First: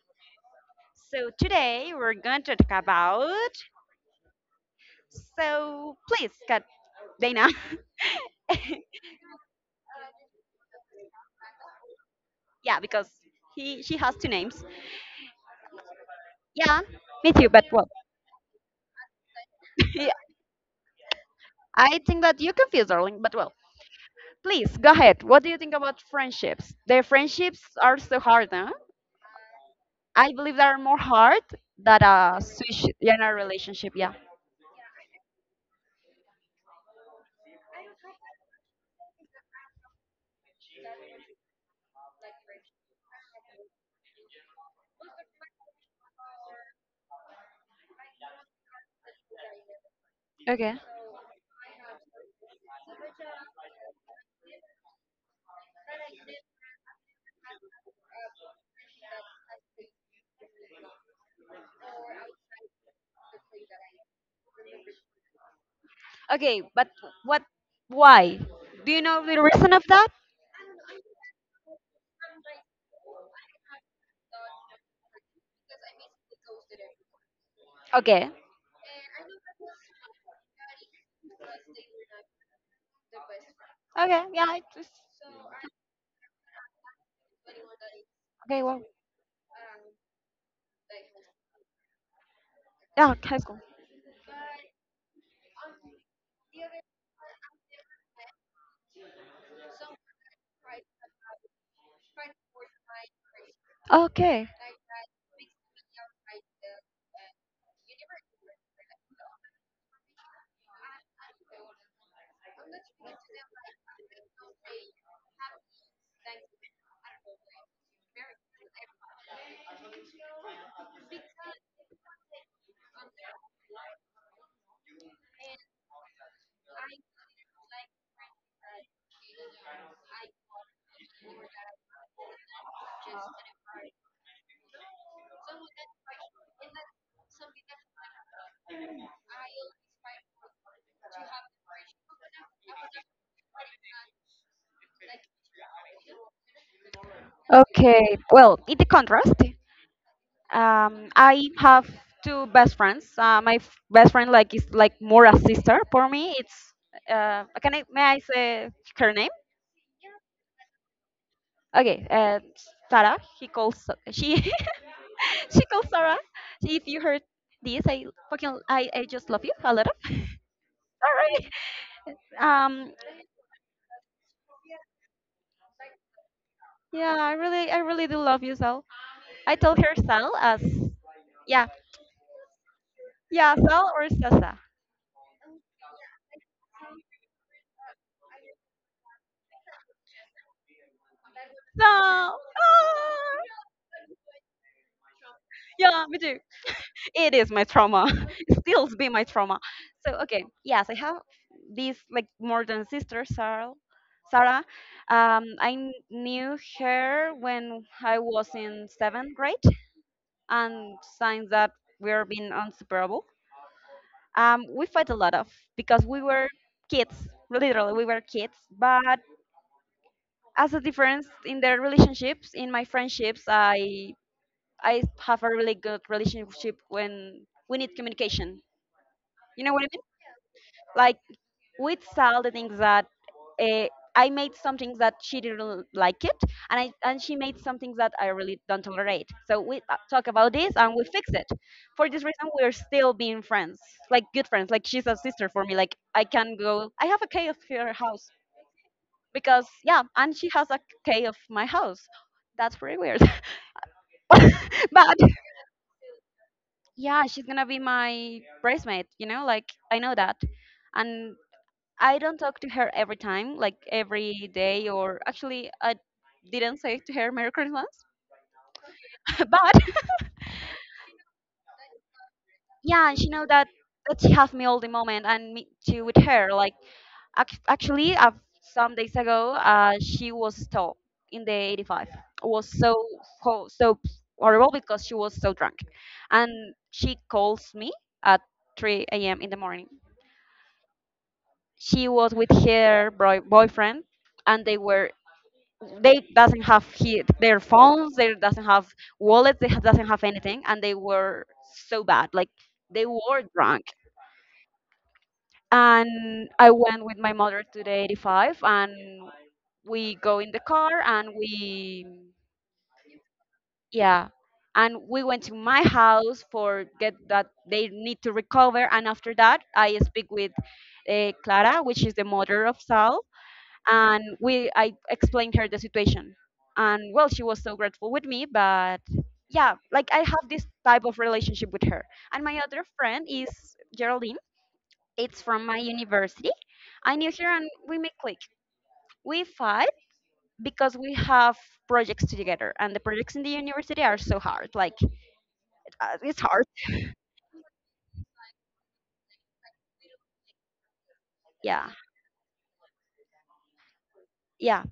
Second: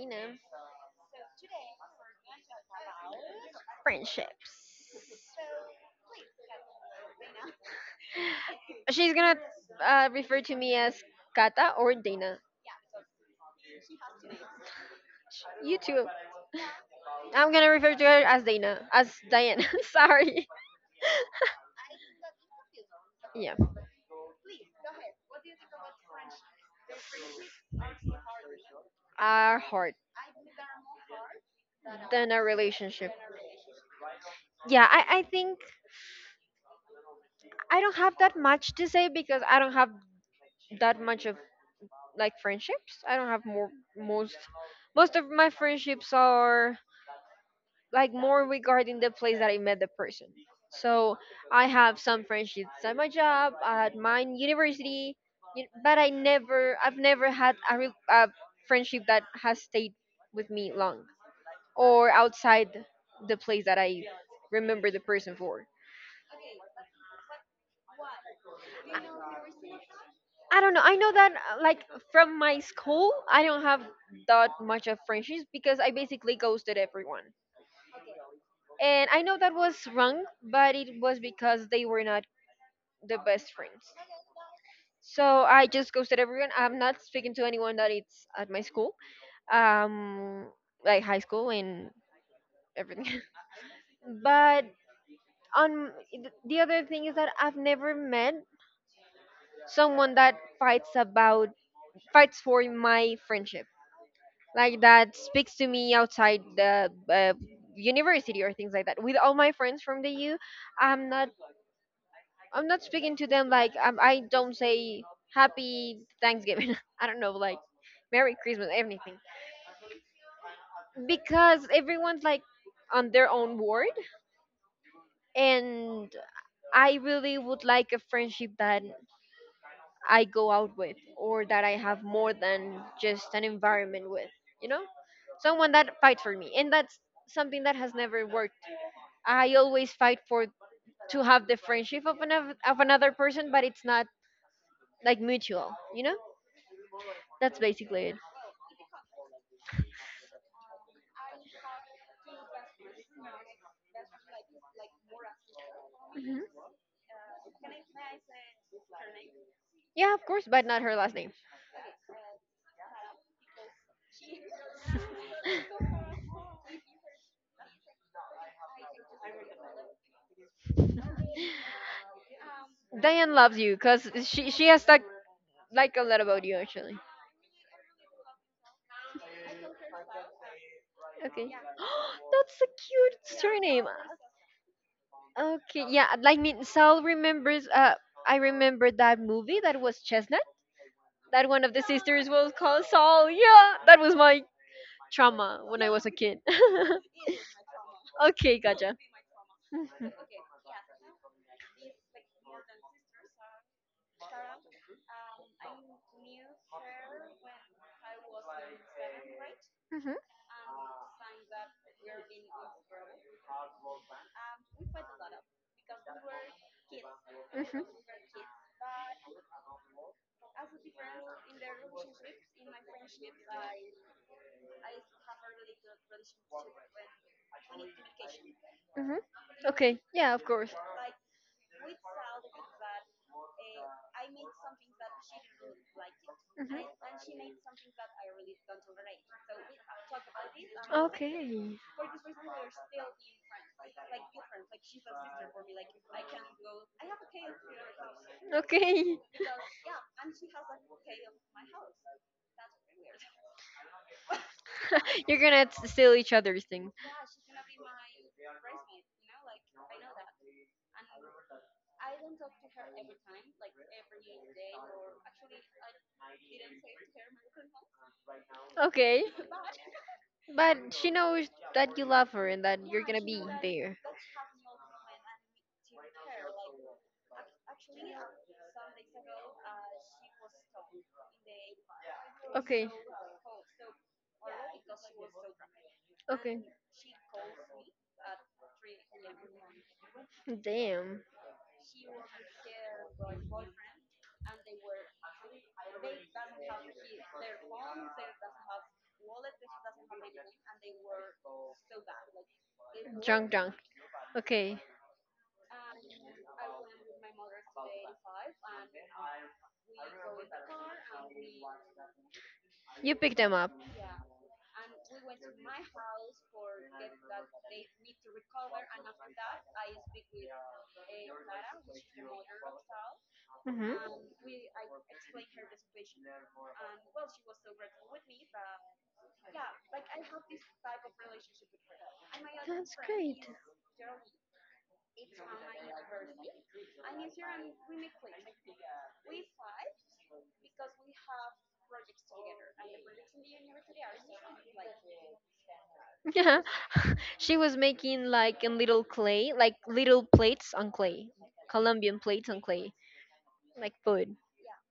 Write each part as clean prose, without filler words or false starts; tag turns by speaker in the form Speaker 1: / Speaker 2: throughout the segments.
Speaker 1: Dana
Speaker 2: So today we're going to talk about.
Speaker 1: friendships.
Speaker 2: So please, cut Dana.
Speaker 1: She's gonna refer to me as Kata or Dana.
Speaker 2: Yeah, because he she has two names.
Speaker 1: You too.
Speaker 2: Yeah, me too.
Speaker 1: I'm
Speaker 2: But
Speaker 1: gonna
Speaker 2: well,
Speaker 1: refer to her as Dana, as Diana.
Speaker 2: yeah,
Speaker 1: Sorry.
Speaker 2: you confused, darling. But well,
Speaker 1: Yeah,
Speaker 2: please go ahead. What do you think about friendships? The friendships are so hard, huh?
Speaker 1: our heart
Speaker 2: I believe they are more hard than
Speaker 1: than
Speaker 2: a
Speaker 1: a
Speaker 2: switch
Speaker 1: relationship.
Speaker 2: in a relationship. Yeah.
Speaker 1: Yeah, I think I don't have that much to say because I don't have that much of like friendships. I don't have more most most of my friendships are like more regarding the place that I met the person.
Speaker 2: Okay.
Speaker 1: So I have some friendships at my job, at my university, but I've never had a friendship that has stayed with me long or outside the place that I remember the person for.
Speaker 2: Okay, but what? Why? Do you know the reason of that?
Speaker 1: I don't know. I know that like from my school, I don't have that much of friendships because I basically ghosted everyone.
Speaker 2: Okay.
Speaker 1: And I know that was wrong, but it was because they were not the best friends.
Speaker 2: Okay, yeah, it was
Speaker 1: So I just ghosted everyone. I'm not speaking to anyone that it's at my
Speaker 2: okay. Well,
Speaker 1: school, um, like high school and
Speaker 2: yeah,
Speaker 1: everything.
Speaker 2: high school.
Speaker 1: But on the other thing is that I've never met someone that fights for my friendship,
Speaker 2: Okay,
Speaker 1: like that speaks to me outside the university or things like that. With all my friends from the U, I'm not I'm not speaking to them like I don't say happy Thanksgiving. I don't know like. Merry Christmas, anything. Because everyone's like on their own world, and I really would like a friendship that I go out with, or that I have more than just an environment with, you know someone that fights for me, and that's something that has never worked. I always fight for to have the friendship of another person, but it's not like mutual, that's basically it.
Speaker 2: Okay. Well, in the contrast, I have two best friends. Best friend like is like more a sister for me.
Speaker 1: Hmm.
Speaker 2: It's can I may I say her name?
Speaker 1: Yeah, of course, but not her last name.
Speaker 2: Okay, Sarah. He calls she she calls Sarah. If you heard this, I just love you a lot. Sorry. Um,
Speaker 1: Diane loves you because she has that like a lot about you actually.
Speaker 2: yeah, I really do love you, Sal. I told her Sal as
Speaker 1: Okay.
Speaker 2: yeah.
Speaker 1: That's a cute
Speaker 2: Yeah,
Speaker 1: surname.
Speaker 2: Sal or Sasa?
Speaker 1: Okay, yeah, like me Sal remembers I remember that movie that was Chestnut. That one of the sisters
Speaker 2: Sal. Ah!
Speaker 1: was called Sal. Yeah, that was my trauma when I
Speaker 2: Yeah,
Speaker 1: was a
Speaker 2: me too.
Speaker 1: kid.
Speaker 2: It is my trauma. It
Speaker 1: Okay,
Speaker 2: still
Speaker 1: gotcha.
Speaker 2: be my trauma.
Speaker 1: Mhm,
Speaker 2: So okay, yes, I have this like more than sister, Sarah. Sarah, knew her when I was in 7th grade,
Speaker 1: mhm,
Speaker 2: and since that we're being unseparable. We fight a lot of because we were kids, literally we were kids. But as a difference in their relationships, in my friendships, I have a really good relationship when we need communication.
Speaker 1: mhm.
Speaker 2: You know what I
Speaker 1: Okay,
Speaker 2: mean?
Speaker 1: yeah, of course.
Speaker 2: Like with Sal, the things that uh, I made some things that she didn't like it, and she
Speaker 1: Mhm.
Speaker 2: made some things that I really don't tolerate. So we talk about this and we fix it.
Speaker 1: Okay.
Speaker 2: For this reason, we're still being friends, like good friends. Like she's a sister for me. Like I can go. I have a key of her house
Speaker 1: Okay.
Speaker 2: because yeah, and she has a key of my house. That's pretty weird, but
Speaker 1: You're gonna steal each other's thing.
Speaker 2: yeah, she's gonna be my bridesmaid, you know, like I know that. And I don't talk to her every time, like every day, or actually, I didn't say to her Merry Christmas.
Speaker 1: Okay.
Speaker 2: but
Speaker 1: But she knows that you love her and that you're
Speaker 2: yeah, and
Speaker 1: gonna
Speaker 2: she
Speaker 1: be
Speaker 2: know that
Speaker 1: there.
Speaker 2: that she have me all the moment and me too with her. Like actually, some days ago, she was stopped in the 85. Was
Speaker 1: Okay.
Speaker 2: so so horrible because she was so drunk,
Speaker 1: Okay.
Speaker 2: and she calls me at 3 a.m. in the morning.
Speaker 1: Damn.
Speaker 2: She was with her boyfriend and they doesn't have their phones, they doesn't have wallets, they doesn't have anything, and they were so bad like they were
Speaker 1: Drunk, drunk.
Speaker 2: drunk.
Speaker 1: Okay.
Speaker 2: And I went with my mother to the 85, and we go in the car, and we
Speaker 1: You pick them up.
Speaker 2: yeah, and we went to my house for get that they need to recover. And after that I speak with Clara, which is the mother of Sal,
Speaker 1: Hmm.
Speaker 2: and we I explained her the situation, and well, she was so grateful with me. But yeah, like I have this type of relationship with her. And my other
Speaker 1: That's
Speaker 2: friend
Speaker 1: great.
Speaker 2: is Geraldine. It's from my university. I knew her, and we make click. We fight because we have projects together, and the projects in the university are so hard. Like it's
Speaker 1: Yeah.
Speaker 2: hard.
Speaker 1: She was making like in little clay, like little plates on clay,
Speaker 2: Yeah,
Speaker 1: Colombian plates on clay, like food.
Speaker 2: yeah,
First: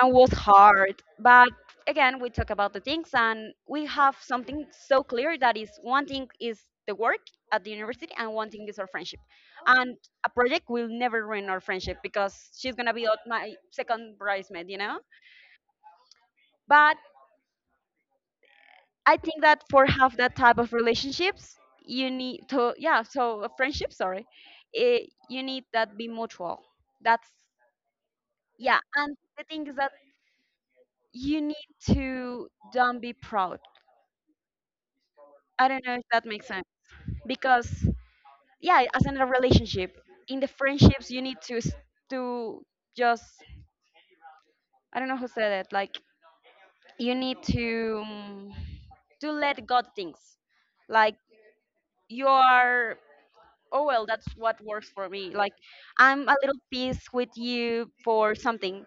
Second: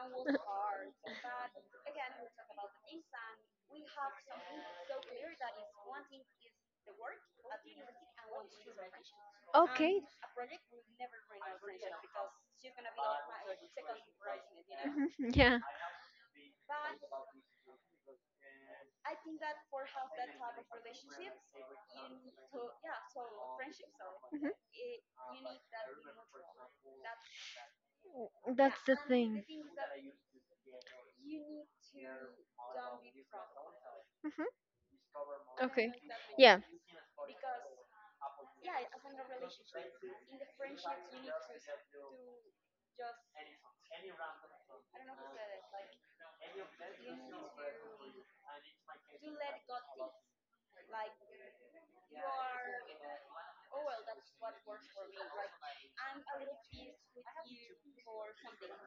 Speaker 2: and was hard. But again, we talk about the things, and we have something so clear that is one thing is the work at the university, and one thing is our friendship. And
Speaker 1: Okay.
Speaker 2: a project will never ruin our friendship because she's gonna be out my second bridesmaid, you know.
Speaker 1: Mhm, yeah.
Speaker 2: But I think that for half that type of relationships, you need to yeah, so a friendship, sorry,
Speaker 1: Hmm.
Speaker 2: eh, you need that be mutual. That's yeah,
Speaker 1: That's the
Speaker 2: and the
Speaker 1: thing.
Speaker 2: thing is that you need to don't be proud.
Speaker 1: Hmm.
Speaker 2: I don't
Speaker 1: Okay.
Speaker 2: know if that makes
Speaker 1: Yeah.
Speaker 2: sense because yeah, as in a relationship, in the friendships you need to to just I don't know who said it like you need to let God things like you are oh well that's what works for me like I'm a little peace with you for something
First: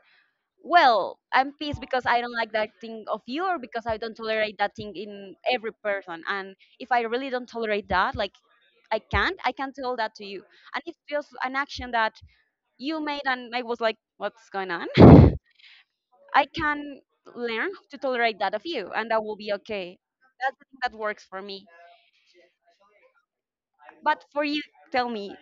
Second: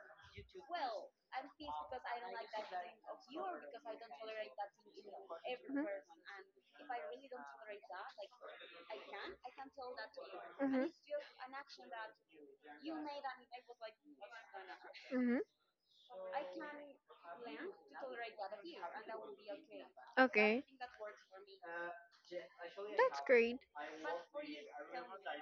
Speaker 2: well I'm peace because I don't like that thing of you or because I don't tolerate that thing in every
Speaker 1: Hmm,
Speaker 2: person, and if I really don't tolerate that like I can't. I can tell that to you. And it's just an action that you made, and I was like, what's going on?
Speaker 1: hmm, hmm.
Speaker 2: I can learn to tolerate that of you, and that will be okay. That's
Speaker 1: Okay.
Speaker 2: the thing that works for me.
Speaker 1: That's great.
Speaker 2: But for you, tell me,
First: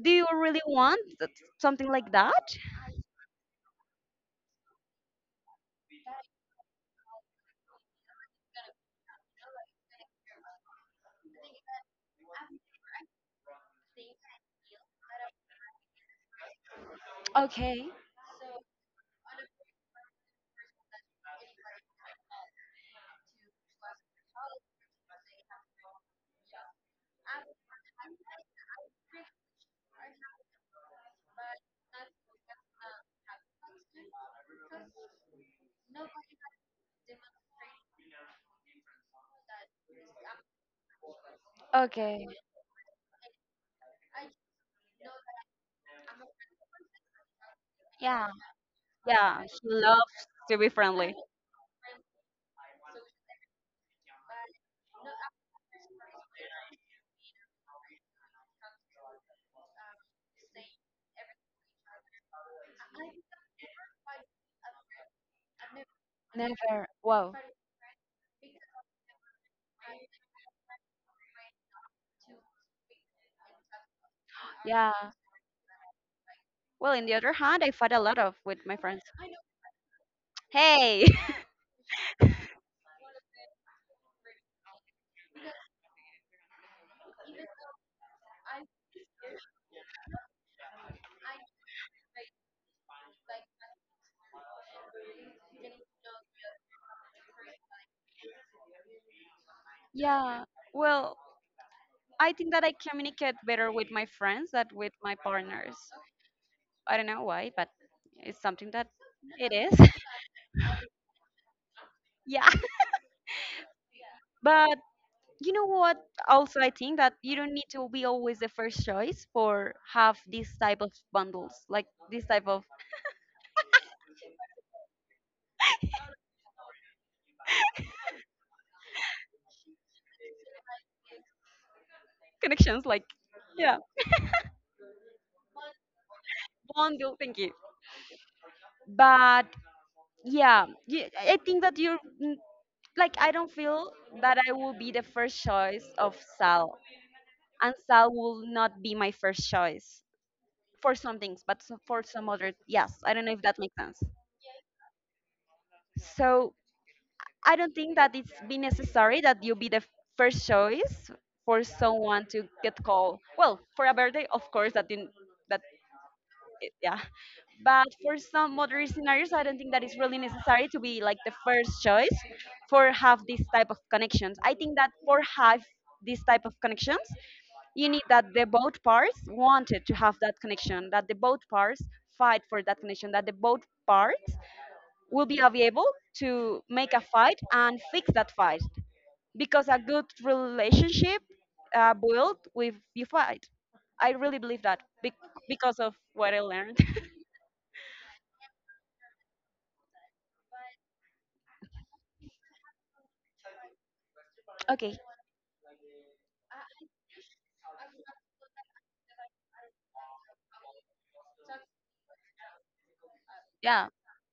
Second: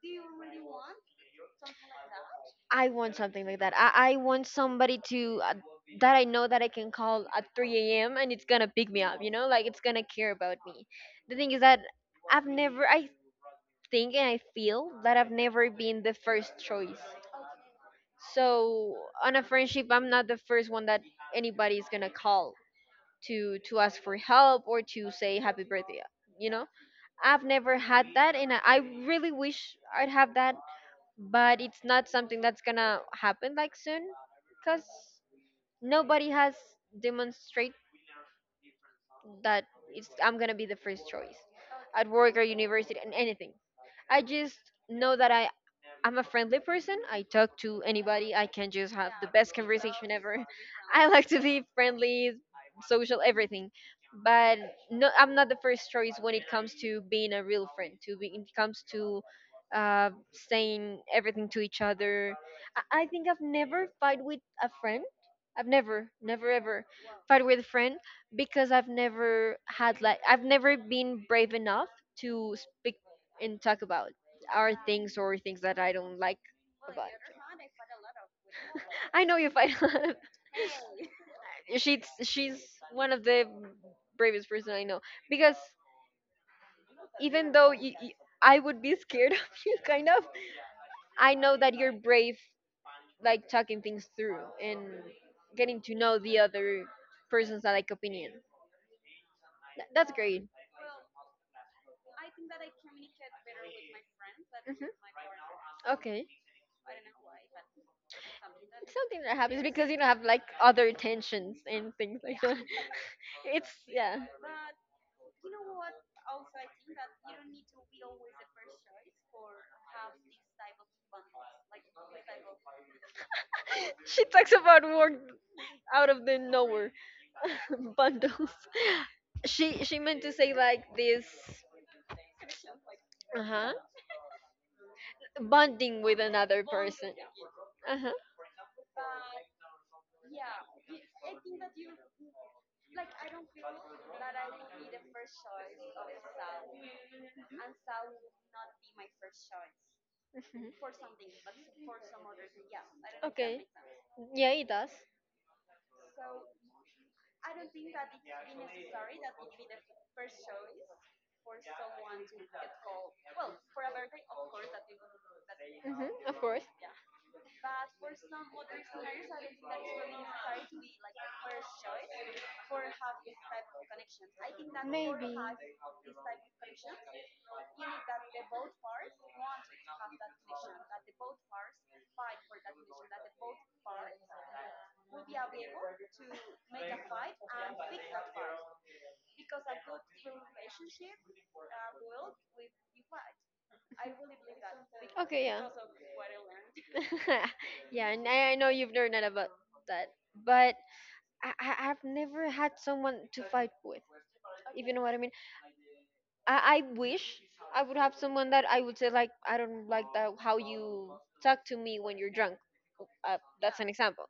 Speaker 2: do you really want that- something like that?
Speaker 1: I want something like that. I want somebody to that I know that I can call at 3 a.m. and it's gonna pick me up, you know, like it's gonna care about me. The thing is that I've never, I think and I feel that I've never been the first choice.
Speaker 2: Okay,
Speaker 1: So on a friendship, I'm not the first one that anybody's gonna call to ask for help or to say happy birthday. You know, I've never had that, and I really wish I'd have that, but it's not something that's gonna happen like soon, cause nobody has demonstrated that it's I'm gonna be the first choice at
Speaker 2: okay.
Speaker 1: work or university and anything. I just know that I'm a friendly person. I talk to
Speaker 2: Yeah,
Speaker 1: anybody. I can just have the
Speaker 2: yeah,
Speaker 1: best
Speaker 2: he
Speaker 1: conversation
Speaker 2: loves
Speaker 1: ever.
Speaker 2: to be
Speaker 1: I
Speaker 2: friendly.
Speaker 1: like to be friendly, social, everything. But no, I'm not the first choice when it comes to being a real friend. To be, it comes to uh, saying everything to each other. I think I've never fight with a friend. I've never, never
Speaker 2: Never.
Speaker 1: ever
Speaker 2: Wow.
Speaker 1: fight with a friend because I've never had like I've never been brave enough to speak and talk about our
Speaker 2: Yeah,
Speaker 1: things or things that I don't like
Speaker 2: well, in
Speaker 1: about.
Speaker 2: the other hand, I fight a lot of with my friends.
Speaker 1: I know you fight.
Speaker 2: Hey,
Speaker 1: She's one of the bravest person I know because even though I would be scared of you, kind of, I know that you're brave, like talking things through and getting to know the other person's like opinion. That's
Speaker 2: yeah.
Speaker 1: great.
Speaker 2: Well, I think that I communicate better with my friends than with my
Speaker 1: Hmm.
Speaker 2: partners.
Speaker 1: Okay.
Speaker 2: I don't know why, but it's something that
Speaker 1: It's something that
Speaker 2: it
Speaker 1: happens
Speaker 2: is.
Speaker 1: because you know have like other tensions and things like
Speaker 2: yeah.
Speaker 1: that. It's yeah.
Speaker 2: But you know what? Also, I think that you don't need to be always the first choice for have this type of bundles, like this type of
Speaker 1: She talks about work out of the nowhere bundles. She meant to say like this.
Speaker 2: connections, like
Speaker 1: Uh huh.
Speaker 2: yeah,
Speaker 1: Bonding with another
Speaker 2: bundle.
Speaker 1: person.
Speaker 2: Thank you.
Speaker 1: Uh huh.
Speaker 2: But yeah, you, I think that you're mm, like I don't feel that I will be the first choice of Sal, and Sal will not be my first choice. For some things, but for some other, yes. I don't know if that
Speaker 1: Okay.
Speaker 2: makes sense.
Speaker 1: Yeah, it does.
Speaker 2: So I don't think that it's be necessary that you be the first choice for someone to get called. Well, for a birthday, of course, that didn't that
Speaker 1: Mhm, of
Speaker 2: yeah. But for
Speaker 1: course.
Speaker 2: some other scenarios, I don't think that it's really necessary to be like the first choice for have this type of connections. I think that for have this type of connections, you need that the both parts wanted to have that connection, that the both parts fight for that connection, that the both parts will be available to make a fight and fix that fight. Because a good relationship built with you fight. I really believe that
Speaker 1: Okay, yeah.
Speaker 2: because of what I learned.
Speaker 1: Yeah, and I know you've learned that about that, but I've never had someone to fight with. If you
Speaker 2: okay,
Speaker 1: know what I mean. I wish I would have someone that I would say like I don't like that how you talk to me when you're drunk. That's
Speaker 2: yeah.
Speaker 1: an example.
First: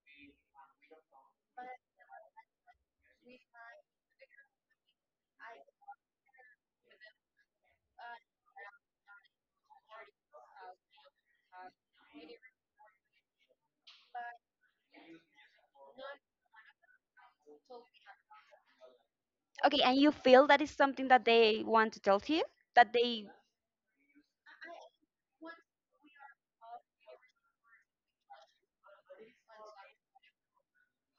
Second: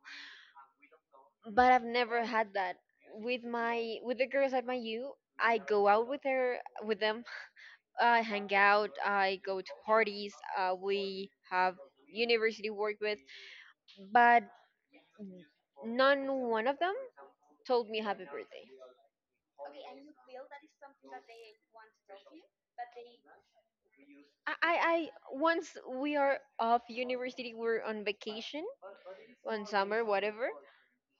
Speaker 1: But I've never had that with my with the girls at my U. I go out with her with them. I hang out, I go to parties, we have university work with, but none one of them told me happy birthday.
Speaker 2: Okay, and you feel that is something that they want to tell to you? That they.
Speaker 1: I once we are off university, we're on vacation, on summer, whatever.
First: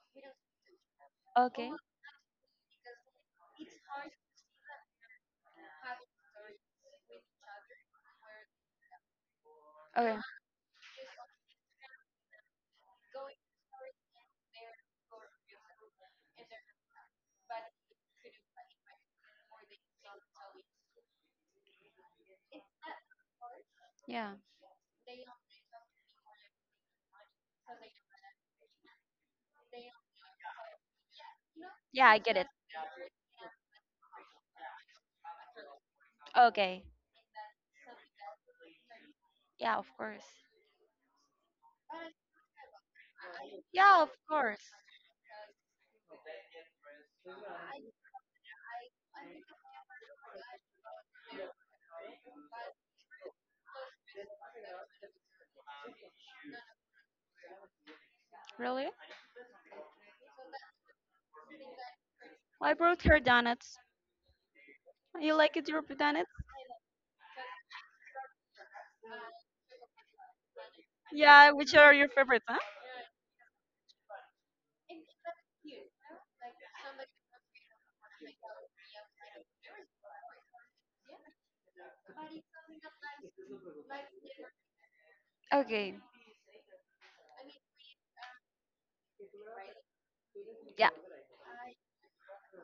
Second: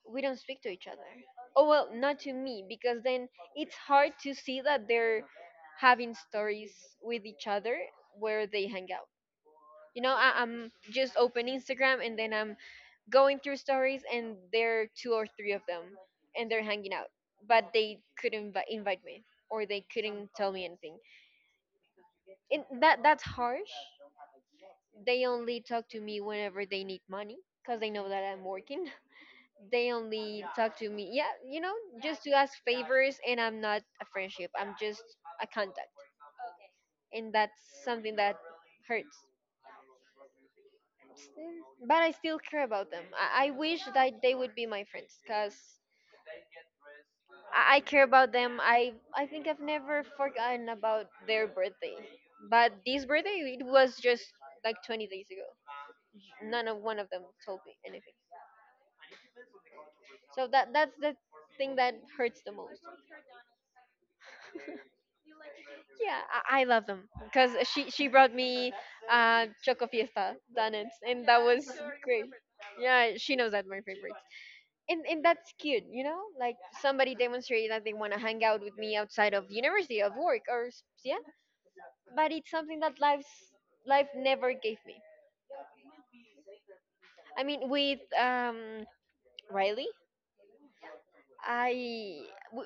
Speaker 1: We don't speak to each other. Oh
Speaker 2: Okay,
Speaker 1: well, not to me because then it's hard to see that they're having stories with each other where they hang out. You know, I'm just open Instagram and then I'm going through stories and there are two or three of them and they're hanging out, but they couldn't invite me or they couldn't tell me anything, and that's harsh.
Speaker 2: yeah.
Speaker 1: They only talk to me whenever they need money because they know that I'm working. They only talk to me, yeah, you know,
Speaker 2: Yeah, I
Speaker 1: just to
Speaker 2: get it.
Speaker 1: ask favors, and I'm not a friendship, I'm just a contact.
Speaker 2: Okay,
Speaker 1: And that's something that hurts.
Speaker 2: yeah, of course.
Speaker 1: Mm, but I still care about them. I wish
Speaker 2: Yeah, of
Speaker 1: that they would
Speaker 2: course.
Speaker 1: be my friends because I care about them. I think I've never forgotten about their birthday. But this birthday, it was just like 20 days ago. None of one of them told me anything.
Speaker 2: Really.
Speaker 1: So that's the thing that hurts the
Speaker 2: I
Speaker 1: most.
Speaker 2: brought her donuts. You like it, your
Speaker 1: Yeah,
Speaker 2: donuts?
Speaker 1: I love them because she brought me Choco Fiesta donuts, and that
Speaker 2: Yeah,
Speaker 1: was
Speaker 2: which are your
Speaker 1: great.
Speaker 2: favorites, huh?
Speaker 1: Yeah, she knows that my favorite. And that's cute, you know, like somebody demonstrated that they want to hang out with me outside of university of work or yeah, but it's something that life never gave me.
Speaker 2: Okay,
Speaker 1: I mean with Riley,
Speaker 2: yeah.
Speaker 1: I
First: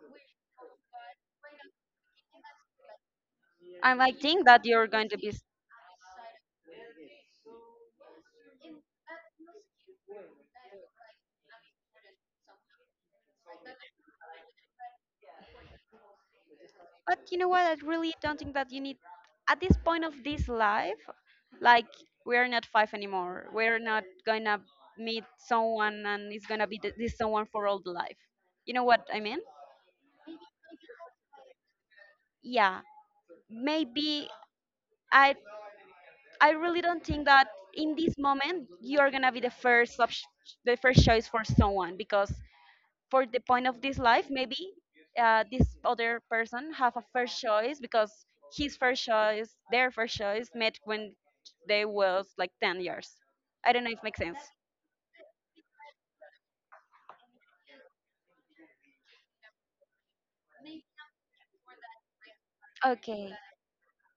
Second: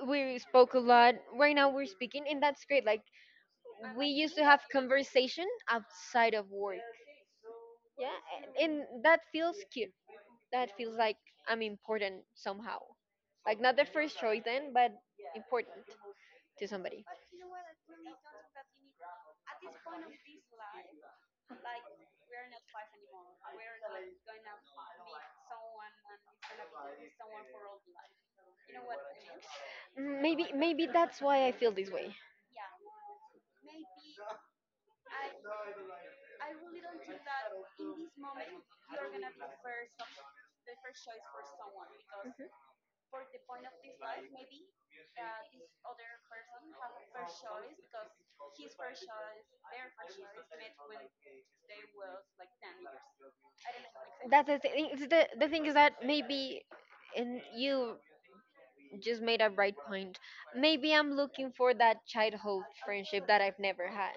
Speaker 1: we spoke a lot. Right now we're speaking and that's great, like we
Speaker 2: I
Speaker 1: used to
Speaker 2: think
Speaker 1: have
Speaker 2: that you're going to be. S-
Speaker 1: conversation outside of work. Yeah, and that feels cute, that feels like I'm important somehow, like not the first choice then, but important to somebody.
Speaker 2: But you know what? I really don't think that you need. At this point of this life, like, we're not five anymore. We're not gonna meet someone and it's gonna be this someone for all the life. You know what I mean?
Speaker 1: Mm, maybe maybe that's why I feel this way.
Speaker 2: Yeah. Maybe I I really don't think that in this moment you're gonna be the first the first choice for someone because
Speaker 1: Mhm.
Speaker 2: for the point of this life maybe this other person have a first choice because his first choice their first choice met when they was like 10 years. I don't know if it makes sense.
Speaker 1: That's the thing. It's the thing is that maybe, and you just made a bright point. Maybe I'm looking for that childhood friendship
Speaker 2: Okay,
Speaker 1: that I've never had.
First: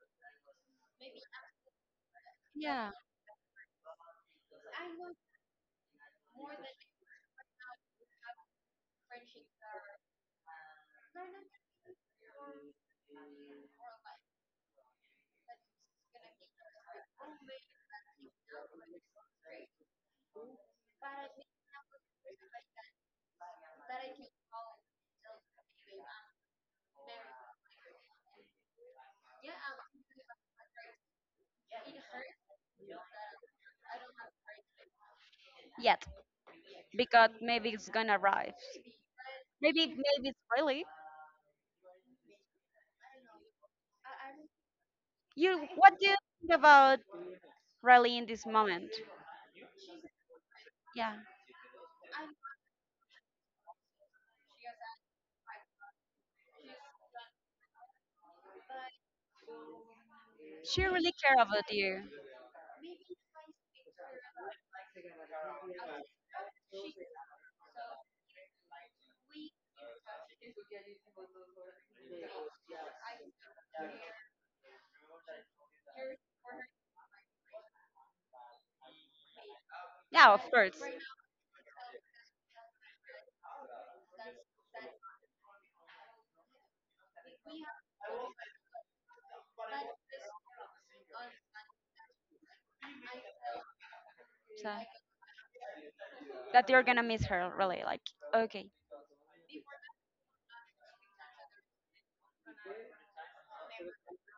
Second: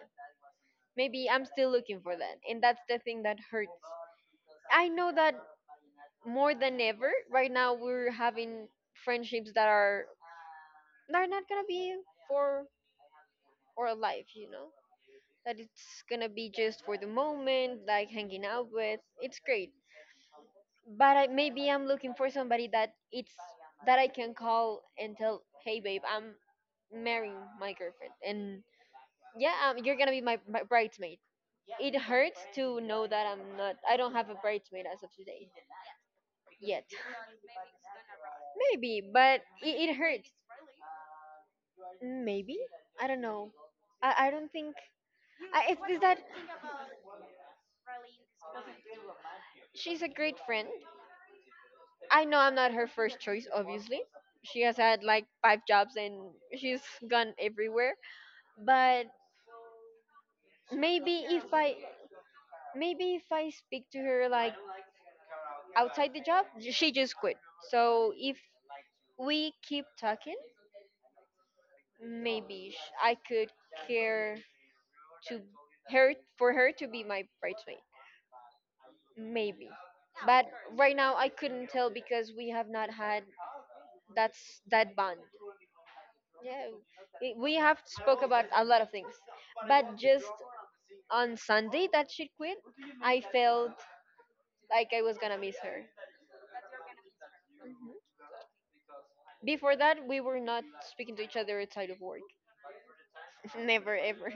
Speaker 1: Maybe I'm still looking for that, and that's
Speaker 2: yeah,
Speaker 1: the thing that hurts. I know that more than ever right now we're having friendships that are not gonna be for for life, you know. That it's gonna be just for the moment, like hanging out with. It's great, but I, maybe I'm looking for somebody that it's that I can call and tell, hey babe, I'm marrying my girlfriend, and yeah, you're gonna be my bridesmaid. It hurts to know that I'm not. I don't have a bridesmaid as of today
Speaker 2: yet,
Speaker 1: yet.
Speaker 2: because maybe it's gonna arrive
Speaker 1: Maybe, but
Speaker 2: maybe
Speaker 1: it
Speaker 2: maybe
Speaker 1: hurts.
Speaker 2: it's really,
Speaker 1: Maybe I don't know. I don't think
Speaker 2: you what
Speaker 1: it's
Speaker 2: do you
Speaker 1: that
Speaker 2: think about Riley in this moment?
Speaker 1: she's a great friend. I know I'm not her first choice, obviously. She has had like five jobs and she's gone everywhere. But
Speaker 2: She really
Speaker 1: maybe
Speaker 2: care
Speaker 1: if
Speaker 2: about
Speaker 1: I
Speaker 2: you
Speaker 1: maybe if I speak to her like outside the job, she just quit. So if we keep talking, maybe I could care to her for her to be my bridesmaid. Maybe.
Speaker 2: yeah of
Speaker 1: But
Speaker 2: course
Speaker 1: right now I couldn't tell because we have not had that bond. Yeah, we have spoke about a lot of things, but just on Sunday that she quit, I felt
Speaker 2: so,
Speaker 1: like I was gonna miss her.
Speaker 2: that you're gonna miss her really
Speaker 1: Mhm.
Speaker 2: like okay
Speaker 1: Before that, we were not speaking to each other outside of work. Never ever.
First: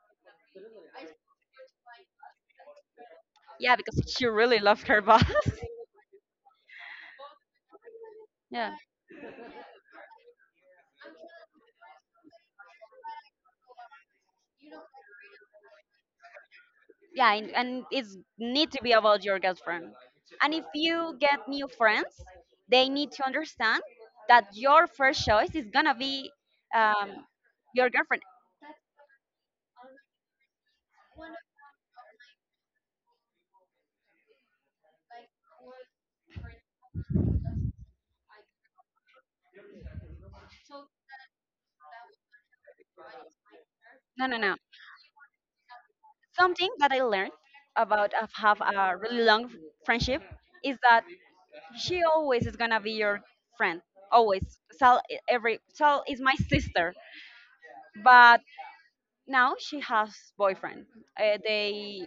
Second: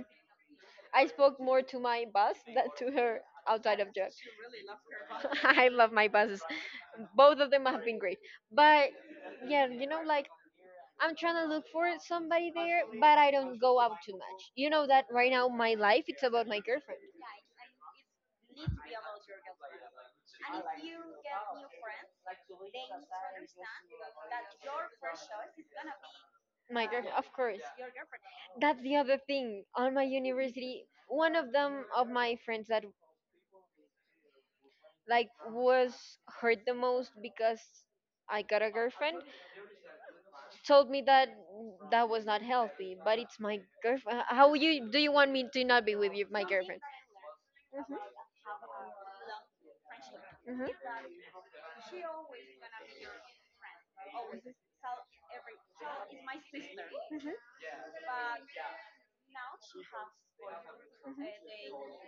Speaker 1: I spoke more to my boss than to her
Speaker 2: yeah
Speaker 1: outside of
Speaker 2: because
Speaker 1: job.
Speaker 2: she really loved her boss.
Speaker 1: I love my bosses. Both of them have been great.
Speaker 2: yeah
Speaker 1: But yeah, you know, like I'm trying to look for somebody there, but I don't go out too much. You know that right now my life it's about my girlfriend.
Speaker 2: yeah and it's need to be about your girlfriend, and if you get new friends they need to understand that your first choice is gonna be
Speaker 1: My girl,
Speaker 2: um,
Speaker 1: of course.
Speaker 2: your girlfriend.
Speaker 1: That's the other thing. On my university, one of them of my friends that was hurt the most because I got a girlfriend told me that that was not healthy. But it's my girlfriend.
Speaker 2: no no
Speaker 1: How
Speaker 2: no
Speaker 1: you do you want me to not be with you, my
Speaker 2: something
Speaker 1: girlfriend?
Speaker 2: that I learned about of have a really long friendship
Speaker 1: Mhm, mhm, mhm,
Speaker 2: is that she always is gonna be your friend always. Sal every Sal is my sister. But now she has boyfriend,
Speaker 1: mhm.
Speaker 2: they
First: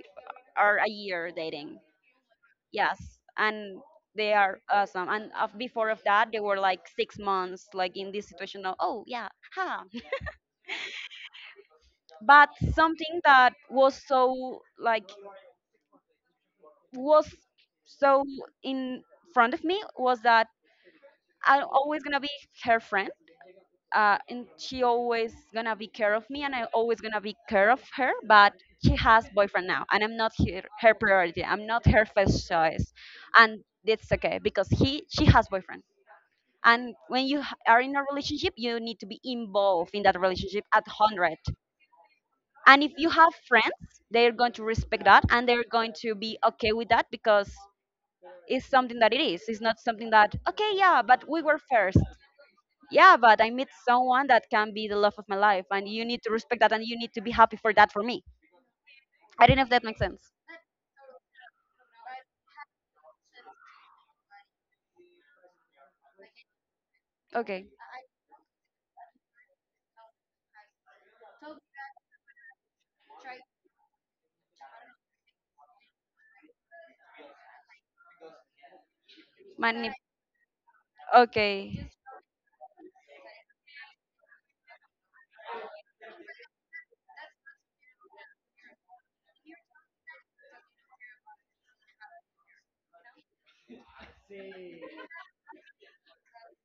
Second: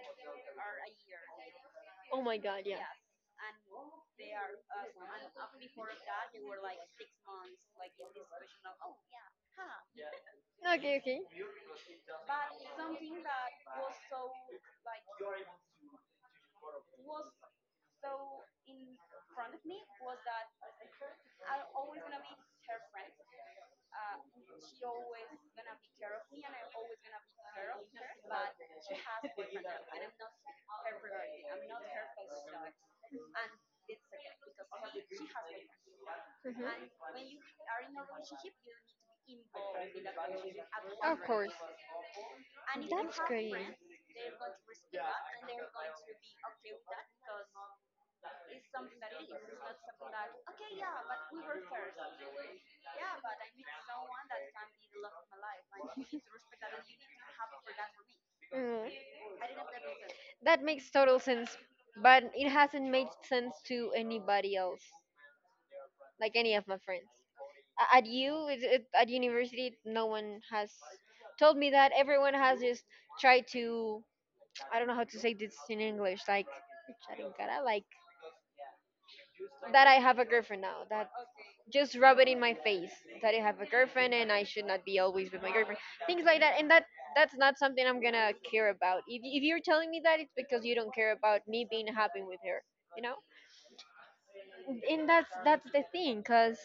Speaker 2: are a year dating.
Speaker 1: Oh my god, yeah.
Speaker 2: Yes, and they are awesome. And of, before of that, they were like 6 months, like in this situation of oh yeah, ha.
Speaker 1: Okay, okay.
Speaker 2: But something that was so like was so in front of me was that I'm always gonna be her friend, and she always gonna be care of me, and I always gonna be care of her. But she has boyfriend now, and I'm not her, her priority. I'm not her first choice, and it's okay because he she has boyfriend, and when you
Speaker 1: Mhm.
Speaker 2: are in a relationship you need to be involved in that relationship at
Speaker 1: Of
Speaker 2: 100,
Speaker 1: course.
Speaker 2: and if you
Speaker 1: That's
Speaker 2: have
Speaker 1: great.
Speaker 2: friends they're going to respect that and they're going to be okay with that because it's something that it's not something that okay yeah but we were first, yeah but I meet someone that can be the love of my life, and you need to respect that and you need to be happy for that for me.
Speaker 1: Mm,
Speaker 2: I don't know if that makes sense.
Speaker 1: that makes total sense, but it hasn't made sense to anybody else, like any of my friends.
Speaker 2: Okay.
Speaker 1: A- At you, it- it- at university, no one has told me that. Everyone has just tried to, I don't know how to say this in English, like, "Charingara," like that
Speaker 2: Mani-
Speaker 1: I have a girlfriend now. That
Speaker 2: okay.
Speaker 1: just rub it in my face that I have a girlfriend and I should not be always with my girlfriend. Things like that, and that's not something I'm gonna care about. If you're telling me that, it's because you don't care about me being happy with her, you know. And that's the thing, cause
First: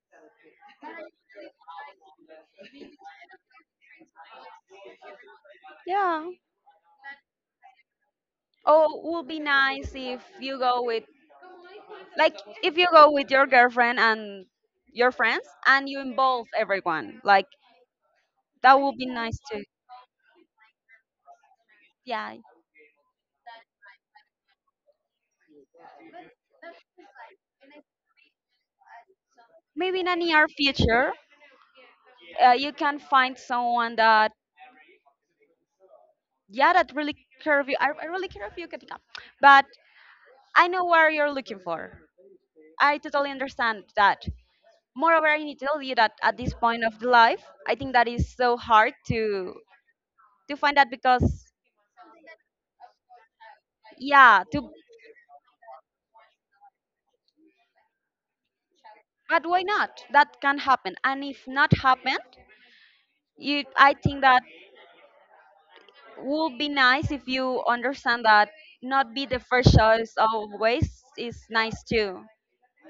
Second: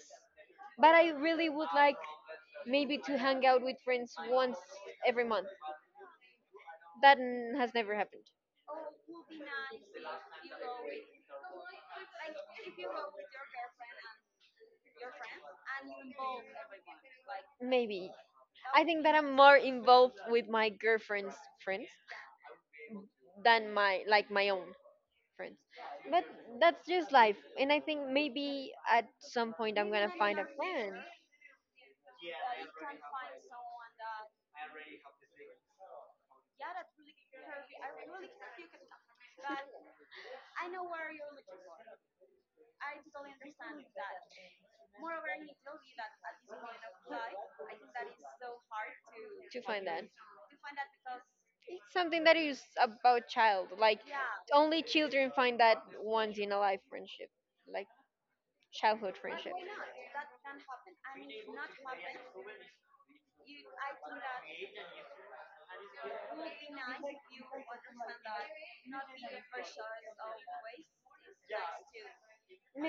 Speaker 1: but I really would like maybe to hang out with friends once every month.
Speaker 2: Yeah.
Speaker 1: Has never happened.
Speaker 2: Oh, it would be nice if you go with, like, if you go with your girlfriend and your friends and you involve everyone. Like,
Speaker 1: Maybe
Speaker 2: that
Speaker 1: I
Speaker 2: would
Speaker 1: think
Speaker 2: be
Speaker 1: that I'm
Speaker 2: nice
Speaker 1: more
Speaker 2: too.
Speaker 1: involved with my girlfriend's friends
Speaker 2: Yeah.
Speaker 1: than my own friends. But that's just life. And I think maybe at some point I'm
Speaker 2: Maybe in
Speaker 1: gonna
Speaker 2: a
Speaker 1: find a
Speaker 2: near
Speaker 1: friend
Speaker 2: future, you can find someone that, yeah, that really care of you. I really care of you, Katika. But I know where you're looking for. I totally understand that. Moreover, I need to tell you that at this point of the life, I think that is so hard to
Speaker 1: to find that.
Speaker 2: find that because
Speaker 1: It's something that is about child. Like
Speaker 2: yeah to
Speaker 1: only children find that once in a life friendship. Like childhood
Speaker 2: but
Speaker 1: friendship.
Speaker 2: why not that can happen, and if not happen you I think that would be nice if you understand that not be the first choice always is nice too,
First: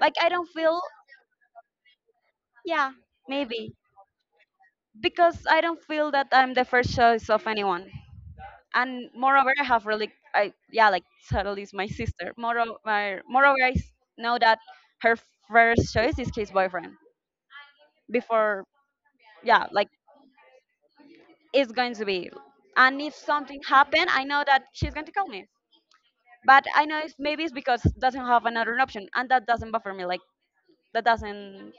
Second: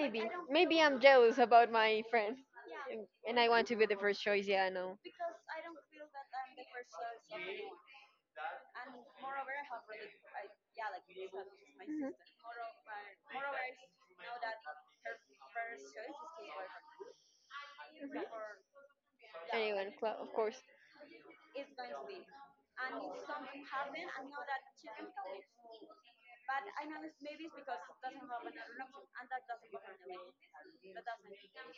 Speaker 2: like I don't feel.
Speaker 1: Maybe I'm jealous about my friend.
Speaker 2: Yeah,
Speaker 1: And I want
Speaker 2: maybe
Speaker 1: to be the first choice, yeah, I know.
Speaker 2: because I don't feel that I'm the first choice of anyone, and moreover I have really I yeah like totally is my
Speaker 1: Mhm.
Speaker 2: sister moreover moreover i s- know that her first choice is his boyfriend before, yeah like
Speaker 1: Anyone, clo- of course.
Speaker 2: is going to be. And if something happened, I know that she's going to call me. But I know it's, maybe it's because doesn't have another option, and that doesn't bother me. Like that doesn't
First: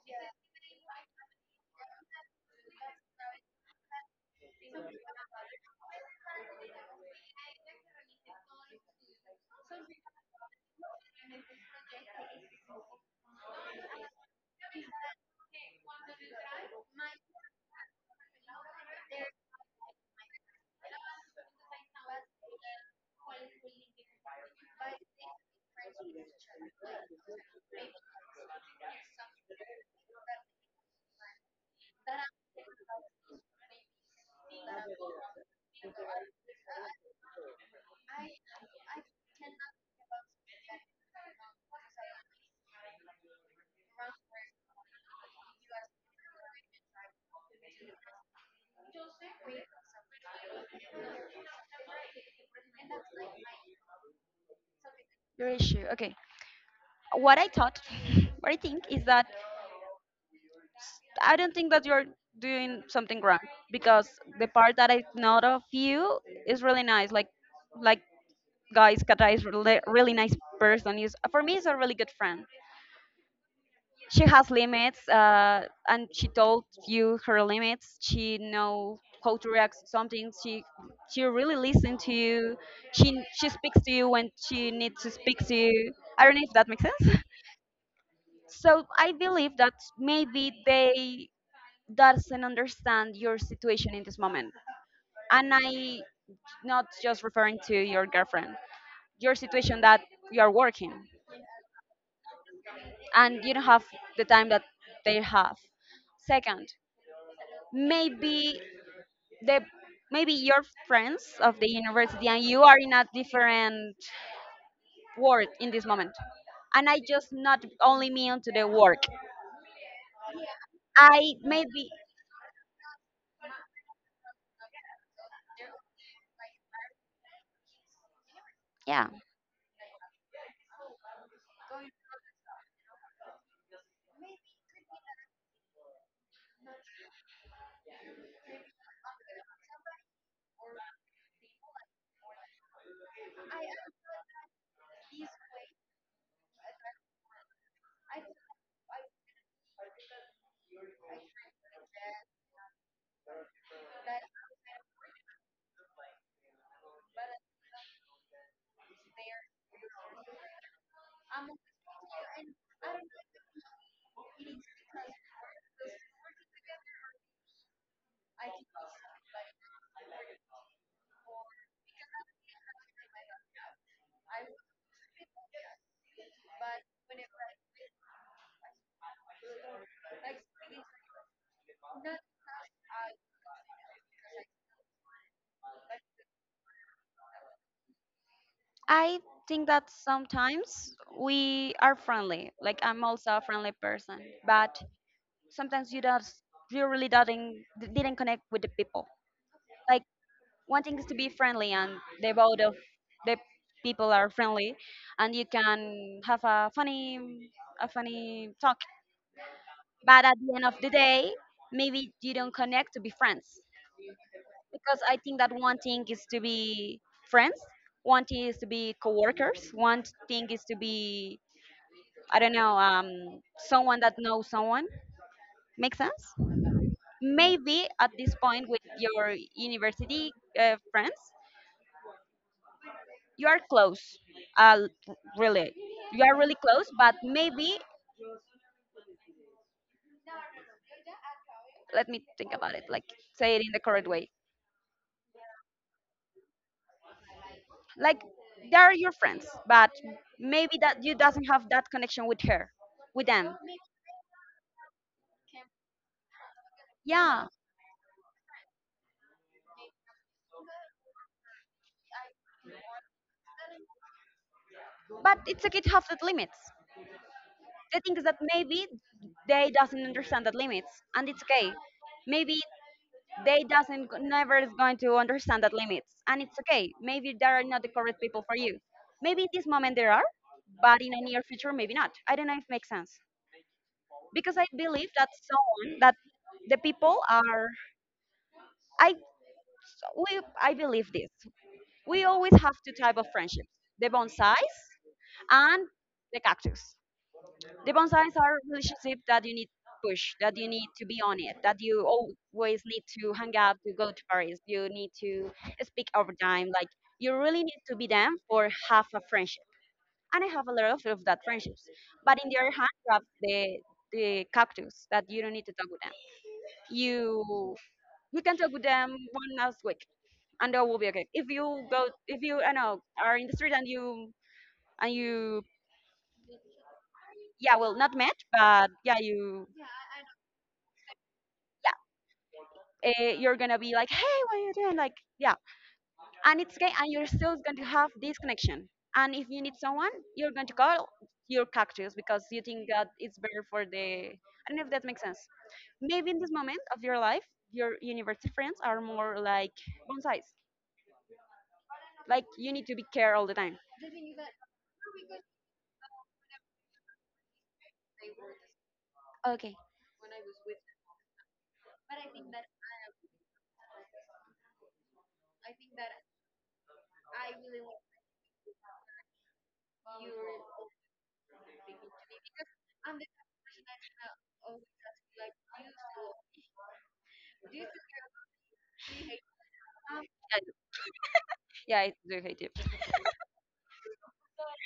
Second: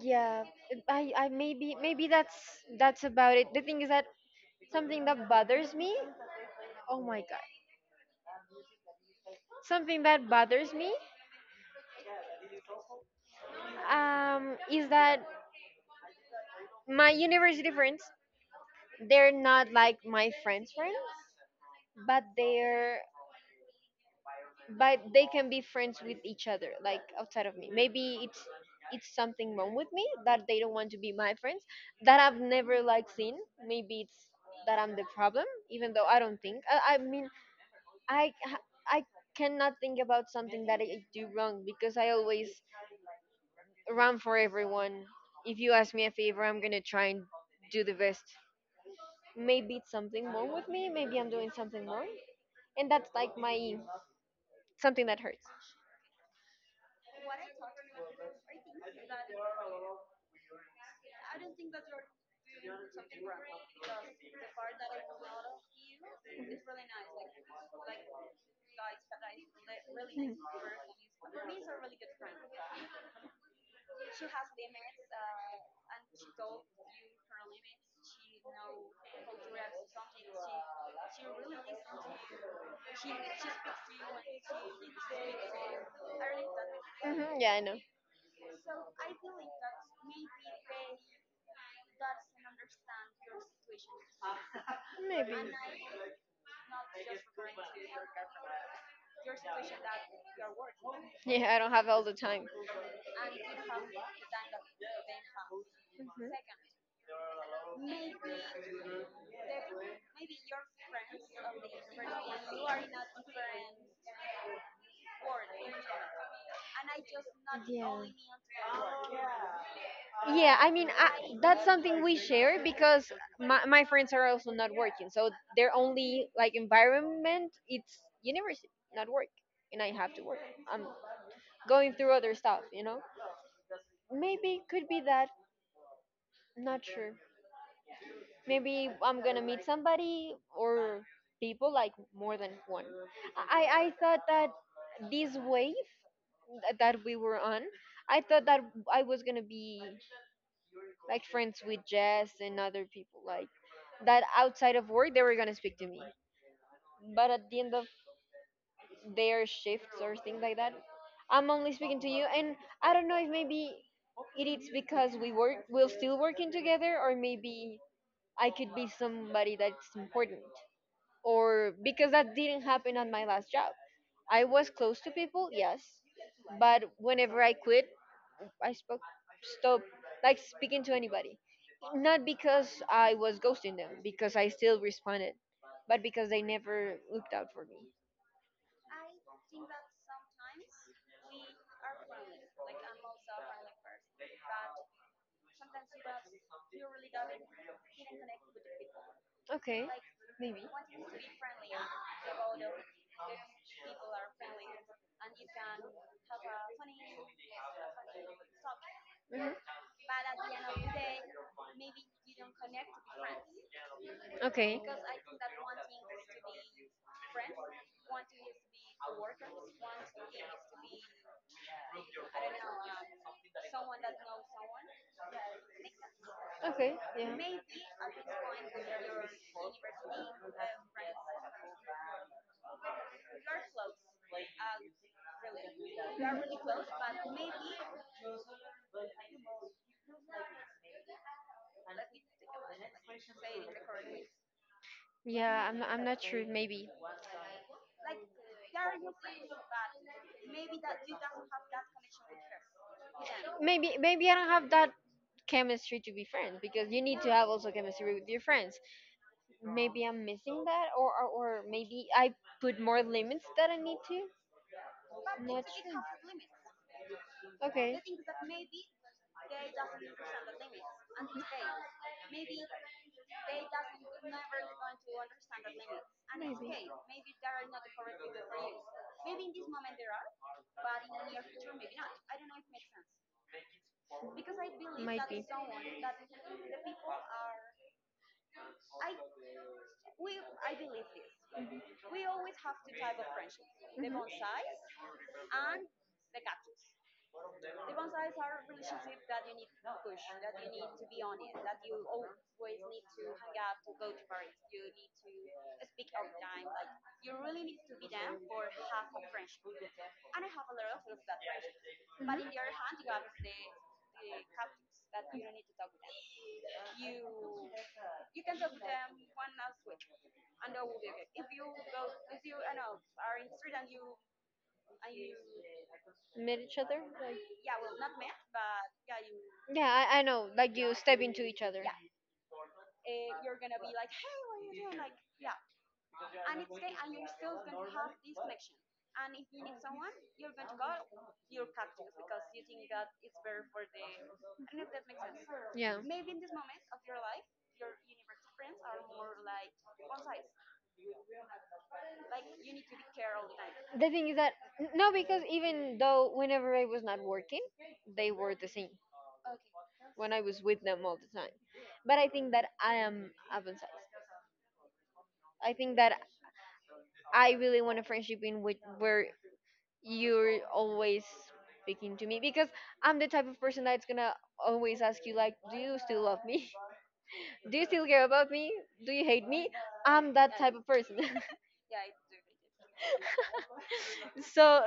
Speaker 1: Yeah, I maybe maybe that's about it. The thing is that something that bothers me? Oh my god. Something that bothers me is that my university friends, they're not like my friends' friends, but they're but they can be friends with each other, like outside of me. Maybe it's something wrong with me that they don't want to be my friends that I've never seen. Maybe it's that I'm the problem, even though I don't think. I mean, I I cannot think about something that I do wrong because I always run for everyone. If you ask me a favor, I'm gonna try and do the best. Maybe it's something wrong with me, maybe I'm doing something wrong. And that's like my something that hurts.
Speaker 2: your issue. Okay. What I thought, what I think is that I don't think that you're doing something wrong because the part that I know of you is really nice. Like, like guys, Kata is really, really nice person. Is for me, is a really good friend. She has limits, and she told you her limits, she know how to react to something, she really listens to you, she speaks to you when she needs to speak to you. I don't know if that makes sense.
Speaker 1: Hmm, yeah, I know.
Speaker 2: So I believe that maybe they doesn't understand your situation in this moment,
Speaker 1: Maybe.
Speaker 2: and I not just referring to your girlfriend, your situation that you are working
Speaker 1: Yeah, I don't have all the time.
Speaker 2: and you don't have the time that they have. Second, maybe the maybe your friends of the university and you are in a different world in this moment, and I just not only
Speaker 1: Mhm.
Speaker 2: mean to the
Speaker 1: Yeah.
Speaker 2: work.
Speaker 1: Yeah, I mean,
Speaker 2: I
Speaker 1: that's
Speaker 2: maybe
Speaker 1: something we share because my friends are also not working. So their only environment it's university, not
Speaker 2: yeah
Speaker 1: work. And I have to work. I'm going through other stuff, you know? Maybe it could be that, not sure. Maybe I'm going to meet somebody or people like more than one. I thought that this wave that we were on, I thought that I was going to be like friends with Jess and other people like that outside of work they were gonna speak to me. But at the end of their shifts or things like that, I'm only speaking to you and I don't know if maybe it is because we're still working together or maybe I could be somebody that's important or because that didn't happen on my last job. I was close to people, yes, but whenever I quit, I spoke stop like speaking to anybody. Not because I was ghosting them, because I still responded, but because they never looked out for me.
Speaker 2: I think that sometimes we are friendly, like I'm also a friendly person, but sometimes you don't you really didn't connect with the people.
Speaker 1: Okay,
Speaker 2: Like
Speaker 1: maybe.
Speaker 2: one thing is to be friendly and the both of the people are friendly and you can have a funny talk.
Speaker 1: Mhm.
Speaker 2: But at the end of the day, maybe you don't connect to be friends.
Speaker 1: Okay,
Speaker 2: Because I think that one thing is to be friends, one thing is to be coworkers, one thing is to be, I don't know, someone that knows someone. Make sense?
Speaker 1: okay, yeah.
Speaker 2: Maybe at this point with your university friends, you are close, uh, really. You are really close, but maybe, let me think about it, like say it in the correct way,
Speaker 1: Yeah, I'm not sure. Maybe
Speaker 2: like they are your friends but maybe that you doesn't have that connection with her with them.
Speaker 1: maybe I don't have that chemistry to be friends because you need to
Speaker 2: Yeah,
Speaker 1: have also chemistry with your friends. Maybe I'm missing that, or maybe I put more limits that I need to.
Speaker 2: but it's
Speaker 1: Not
Speaker 2: okay to
Speaker 1: sure.
Speaker 2: have that limits.
Speaker 1: Okay.
Speaker 2: The thing is that maybe they doesn't understand that limits, and it's okay. Maybe they doesn't never is going to understand that limits, and it's okay. Maybe they are not the correct people for you. Maybe in this moment there are, but in a near future maybe not. I don't know if it makes sense. Because I believe
Speaker 1: Might
Speaker 2: that
Speaker 1: be.
Speaker 2: someone
Speaker 1: Mhm.
Speaker 2: that the people are I we I believe this. We always have two types of friendships: the
Speaker 1: Mhm.
Speaker 2: bonsais and the cactus. The bonsais are relationships that you need to push, that you need to be on it, that you always need to hang out, to go to Paris, you need to speak over time. Like you really need to be them for half a friendship. And I have a lot of that friendships. But in the other hand, you have the cactus that you don't need to talk with them. You you can talk with them one last week and that will be okay. If you go, if you, I know, are in the street and you,
Speaker 1: Met each other? Like,
Speaker 2: yeah, well, not met, but yeah, you,
Speaker 1: yeah, I know. Like you step into each other.
Speaker 2: yeah, you're gonna be like, hey, what are you doing? Like, yeah, and it's okay, and you're still going to have this connection. And if you need someone, you're going to call your cactus because you think that it's better for the. I don't know if that makes sense.
Speaker 1: Yeah.
Speaker 2: Maybe in this moment of your life, your university friends are more like bonsais. Like you need to be care all the time.
Speaker 1: The thing is that no, because even though whenever I was not working, they were the same
Speaker 2: Okay.
Speaker 1: when I was with them all the time. But I think that I am advanced. I think that I really want a friendship in which where you're always speaking to me because I'm the type of person that's gonna always ask you like, "Do you still love me? Do you still care about me? Do you hate me?" I'm that type of person.
Speaker 2: Yeah, yeah, I do hate it.
Speaker 1: So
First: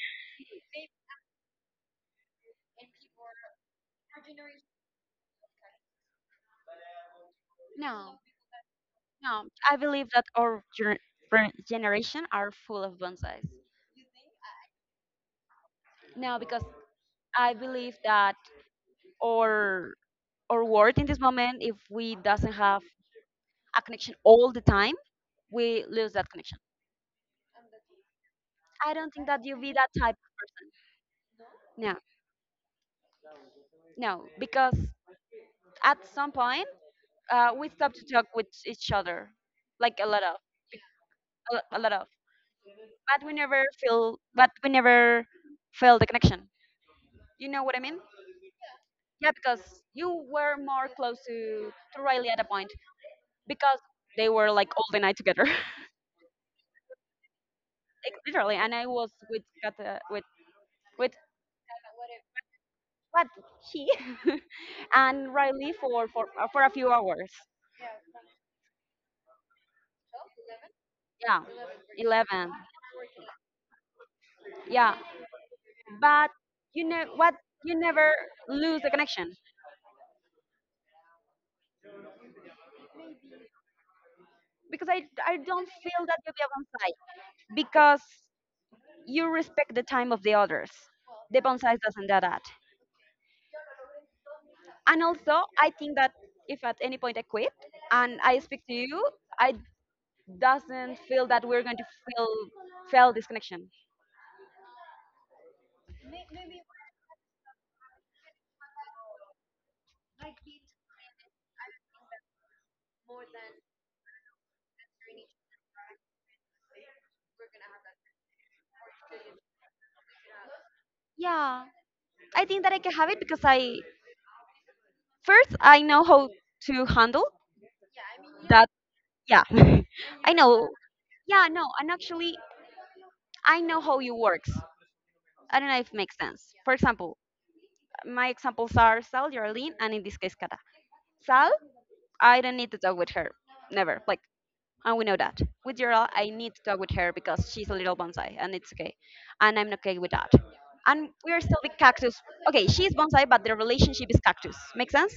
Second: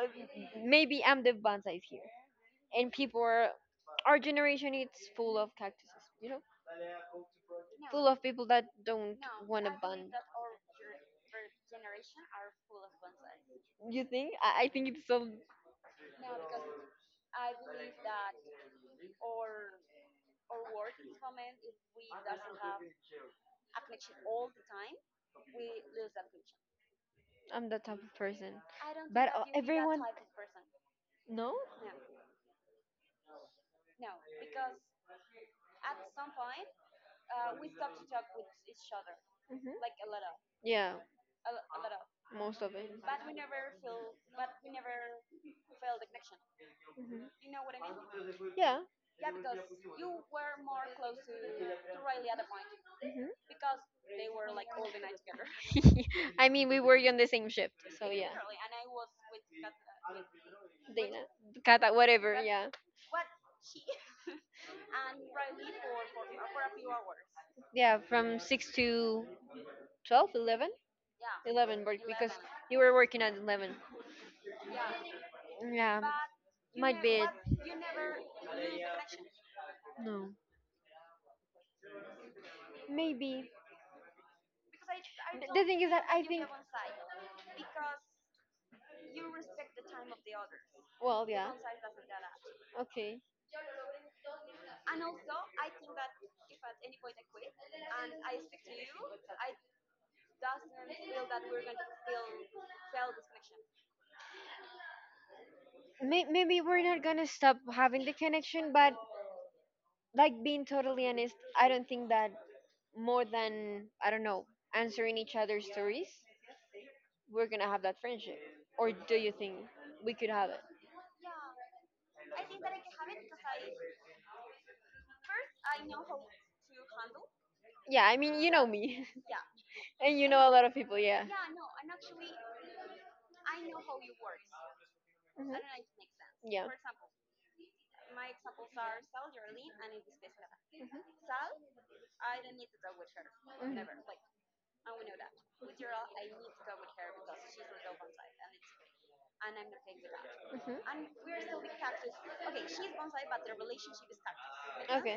Speaker 1: maybe I'm the bonsai here. And people are, our generation it's full of cactuses, you know? Full
Speaker 2: No.
Speaker 1: of people that don't
Speaker 2: No,
Speaker 1: want to
Speaker 2: I believe
Speaker 1: bond.
Speaker 2: that our generation are full of bonsais.
Speaker 1: You think? I think it's so.
Speaker 2: No, because I believe that our world in this moment, if we doesn't have a connection all the time, we lose that connection.
Speaker 1: I'm that type of person.
Speaker 2: I don't think
Speaker 1: But
Speaker 2: that you be that
Speaker 1: everyone.
Speaker 2: type of person.
Speaker 1: No?
Speaker 2: No, no, because at some point, we stop to talk with each other,
Speaker 1: Hmm,
Speaker 2: like a lot of
Speaker 1: yeah,
Speaker 2: a lot of,
Speaker 1: most of it.
Speaker 2: but we never feel, but we never feel the connection.
Speaker 1: Mhm.
Speaker 2: You know what I mean?
Speaker 1: Yeah.
Speaker 2: Yeah, because you were more close to Riley at a point
Speaker 1: Mhm.
Speaker 2: because they were like all the night together.
Speaker 1: I mean, we were on the same shift, so
Speaker 2: Like,
Speaker 1: yeah.
Speaker 2: literally. And I was with Kata, with
Speaker 1: Dana, Kata, whatever, yeah.
Speaker 2: what he and Riley for for a few hours.
Speaker 1: Yeah, from 6 to 12, 11?
Speaker 2: Yeah,
Speaker 1: Because
Speaker 2: 11.
Speaker 1: you were working at 11.
Speaker 2: Yeah,
Speaker 1: Yeah,
Speaker 2: but you
Speaker 1: might
Speaker 2: know
Speaker 1: be it.
Speaker 2: what? You never lose the connection
Speaker 1: No. Maybe.
Speaker 2: because I
Speaker 1: The
Speaker 2: don't
Speaker 1: thing is that
Speaker 2: feel that
Speaker 1: I
Speaker 2: you
Speaker 1: think.
Speaker 2: be a bonsai because you respect the time of the others.
Speaker 1: Well,
Speaker 2: The
Speaker 1: yeah.
Speaker 2: bonsai doesn't do that.
Speaker 1: Okay.
Speaker 2: And also, I think that if at any point I quit and I speak to you, I doesn't feel that we're going to feel fail this connection.
Speaker 1: Maybe we're not gonna stop having the connection, but like being totally honest, I don't think that more than I don't know answering each other's stories, we're gonna have that friendship. Or do you think we could have it?
Speaker 2: Yeah, I think that I can have it because I first I know how to handle
Speaker 1: Yeah, I mean you know
Speaker 2: that.
Speaker 1: me,
Speaker 2: Yeah.
Speaker 1: and you
Speaker 2: I
Speaker 1: know a lot
Speaker 2: know.
Speaker 1: of people. Yeah. Mhm.
Speaker 2: Yeah, no and actually
Speaker 1: Yeah.
Speaker 2: I know how you works.
Speaker 1: Mhm. Mhm. Okay.
Speaker 2: I don't know
Speaker 1: Okay.
Speaker 2: if it makes sense.
Speaker 1: Yeah.
Speaker 2: For example, my examples are Sal, Geraldine, and in this case Kata. Sal, I don't need to talk with her
Speaker 1: I,
Speaker 2: never, like, and we know that. With Gerald, I need to talk with her because she's a little bonsai, and it's okay, and I'm okay with that. And we are still the cactus. Okay, she's bonsai, but the relationship is cactus. Make sense?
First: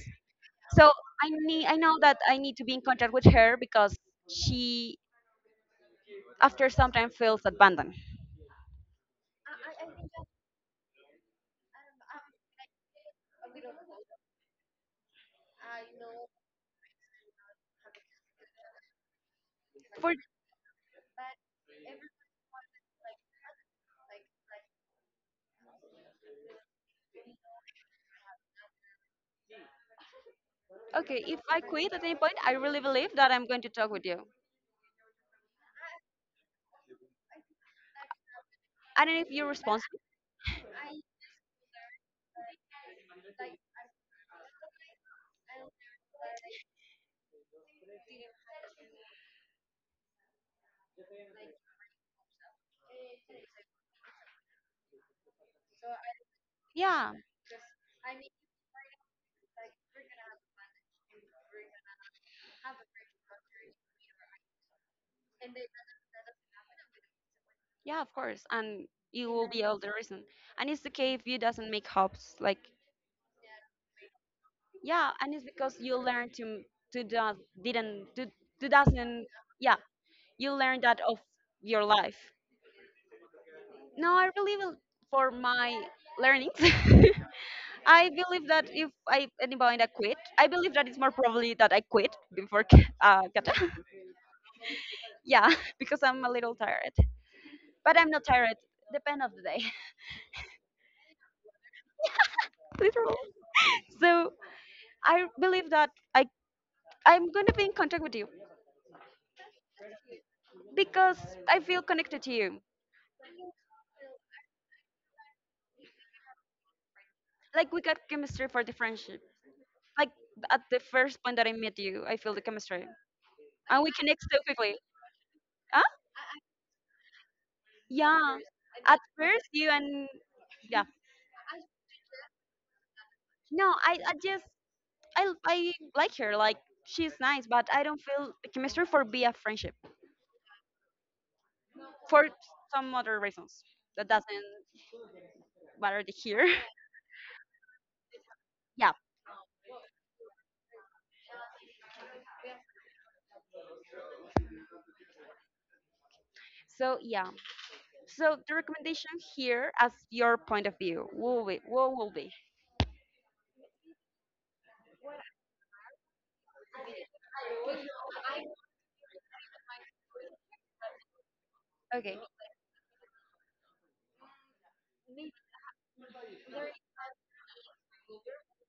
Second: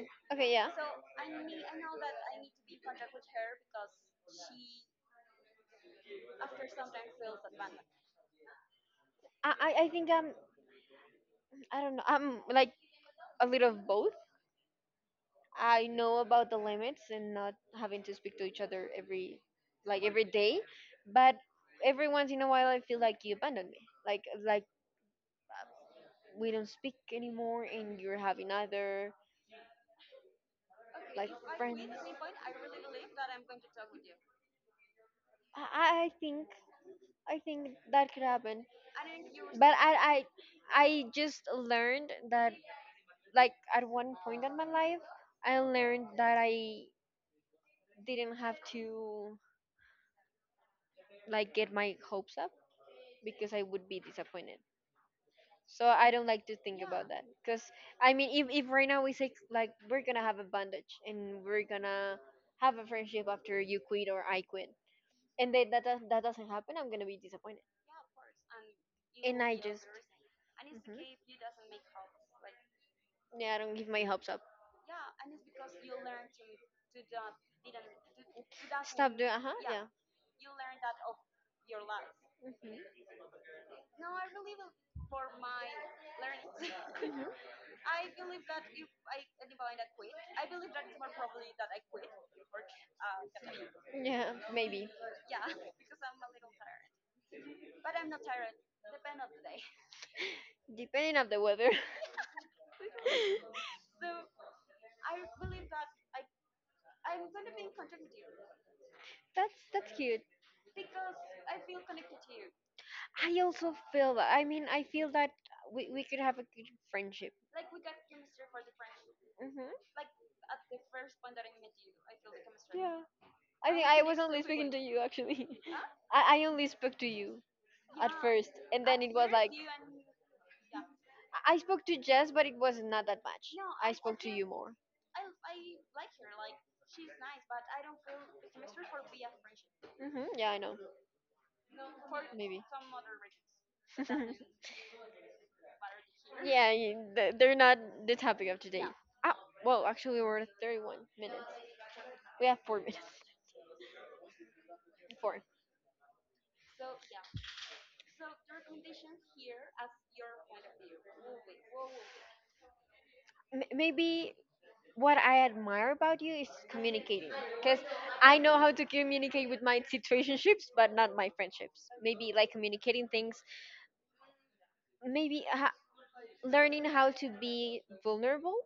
Speaker 2: So I need, I know that I need to be in contact with her because she, after some time, feels abandoned.
Speaker 1: I think I don't know. I'm like a little of both. I know about the limits and not having to speak to each other every
Speaker 2: For
Speaker 1: every day, but every once in a while I feel like you abandoned me. Like we don't speak anymore and you're having other
Speaker 2: okay,
Speaker 1: like
Speaker 2: if I
Speaker 1: friends.
Speaker 2: quit at any point, I really believe that I'm going to talk with you.
Speaker 1: I think I think that could happen.
Speaker 2: And if you're
Speaker 1: But I
Speaker 2: responsible,
Speaker 1: I I just learned that like at one point in my life I learned that I didn't have to like get my hopes up because I would be disappointed. So I don't like to think about
Speaker 2: yeah,
Speaker 1: that because I mean, if right now we say like we're gonna have a bandage and we're gonna have a friendship after you quit or I quit, and then that doesn't happen, I'm gonna be disappointed.
Speaker 2: yeah, of course, and you
Speaker 1: And
Speaker 2: will
Speaker 1: I
Speaker 2: be all
Speaker 1: just
Speaker 2: the reason. And it's okay if
Speaker 1: mhm.
Speaker 2: you doesn't make hopes. Like
Speaker 1: Yeah, I don't give my hopes up.
Speaker 2: yeah, and it's because you learn to do, didn't to
Speaker 1: Stop
Speaker 2: doesn't
Speaker 1: doing, uh huh,
Speaker 2: yeah
Speaker 1: yeah.
Speaker 2: you learn that of your life.
Speaker 1: Mhm.
Speaker 2: No, I believe will for my learnings. I believe that if I anybody that quit, I believe that it's more probably that I quit before Kata.
Speaker 1: Mhm. Yeah, maybe
Speaker 2: Yeah, because I'm a little tired, but I'm not tired. Depend of the day,
Speaker 1: depending on the weather.
Speaker 2: literally. So I believe that I I'm gonna be in contact with you
Speaker 1: That's cute.
Speaker 2: because I feel connected to you.
Speaker 1: I also feel that. I mean, I feel that we could have a good friendship.
Speaker 2: Like we got chemistry for the friendship.
Speaker 1: Hmm,
Speaker 2: Like at the first point that I met you, I feel the chemistry,
Speaker 1: yeah. I
Speaker 2: and
Speaker 1: think
Speaker 2: we
Speaker 1: I was
Speaker 2: connect so
Speaker 1: only speaking
Speaker 2: quickly.
Speaker 1: to you, actually.
Speaker 2: Huh?
Speaker 1: I only spoke to you at
Speaker 2: Yeah.
Speaker 1: first, and
Speaker 2: At
Speaker 1: then it was
Speaker 2: first,
Speaker 1: like. I
Speaker 2: you and yeah.
Speaker 1: I spoke to Jess, but it was not that much.
Speaker 2: No,
Speaker 1: I spoke to you more.
Speaker 2: I like her. Like she's nice, but I don't feel the chemistry for be a friendship
Speaker 1: Hmm, yeah, I know.
Speaker 2: for
Speaker 1: Maybe.
Speaker 2: some other reasons that doesn't matter to here.
Speaker 1: Yeah, they're not the topic of today.
Speaker 2: Yeah.
Speaker 1: Ah, well, actually, we're at 31 minutes. We have four minutes. Four.
Speaker 2: So yeah. So the recommendation here, as your point of view, will be what will be?
Speaker 1: Maybe what I admire about you is communicating. Because I know how to communicate with my situationships, but not my friendships.
Speaker 2: Okay.
Speaker 1: Maybe like communicating things, maybe learning how to be vulnerable.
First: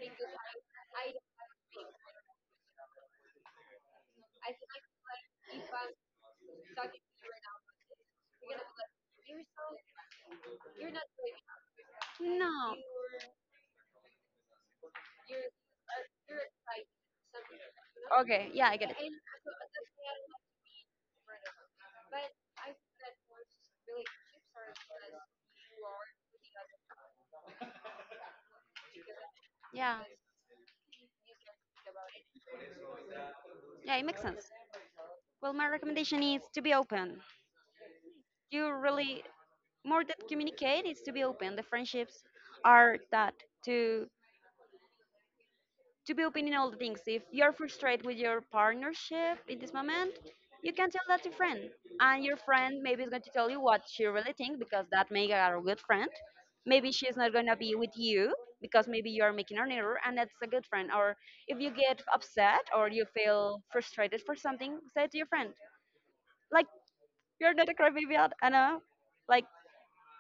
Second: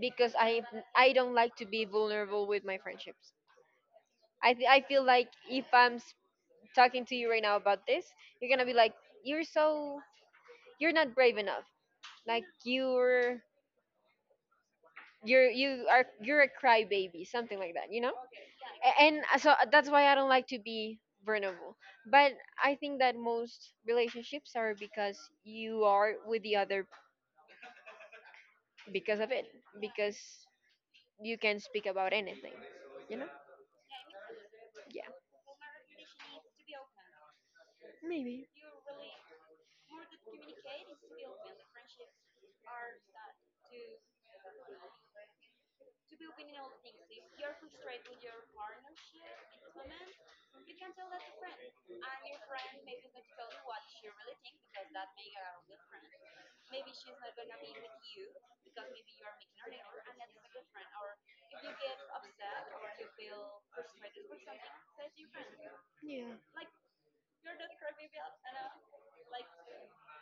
Speaker 1: Because I don't like to be vulnerable with my friendships. I feel like if talking to you right now about this, you're gonna be like, you're so you're not brave enough. Like
Speaker 2: No.
Speaker 1: you are you're a crybaby, something like that. You know
Speaker 2: Okay. Yeah, I get it.
Speaker 1: And that's why I don't like to be vulnerable. But I think that most relationships are because you are with the other because of it,
Speaker 2: Yeah.
Speaker 1: because you can speak about anything, you know?
Speaker 2: Yeah, it makes sense.
Speaker 1: Yeah,
Speaker 2: Well, my recommendation is to be open.
Speaker 1: maybe.
Speaker 2: You really more than communicate is to be open. The friendships are that to be open in all the things. If you're frustrated with your partnership in this moment, you can tell that to friend, and your friend maybe is going to tell you what she really thinks because that may are a good friend. Maybe she's not going to be with you because maybe you are making an error, and that's a good friend. Or if you get upset or you feel frustrated for something, say it to your friend.
Speaker 1: Yeah.
Speaker 2: Like you're not a crybaby at Anna. Like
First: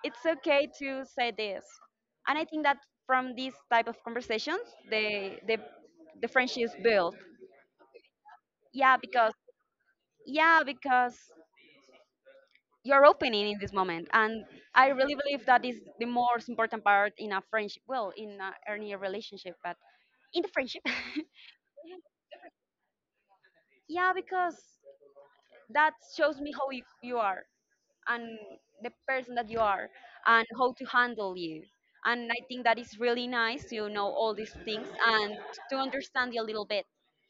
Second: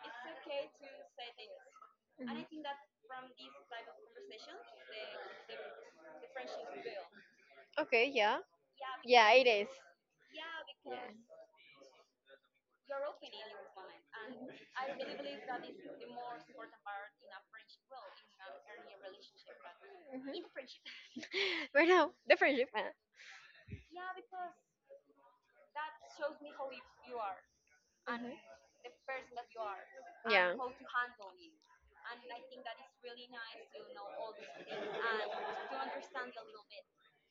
Speaker 2: it's okay to say this. And I
Speaker 1: Mhm.
Speaker 2: think that from these type of conversations the the the friendship is built.
Speaker 1: Okay. Yeah.
Speaker 2: Yeah,
Speaker 1: Yeah,
Speaker 2: because
Speaker 1: it is.
Speaker 2: yeah, because you're opening in this moment. And I really believe that is the most important part in a friendship. Well, in a, any relationship, but in the friendship.
Speaker 1: Right now, the friendship.
Speaker 2: Yeah, because that shows me how you, you are. And the person that you are and
Speaker 1: Yeah.
Speaker 2: how to handle you. And I think that is really nice to know all these things and to understand you a little bit.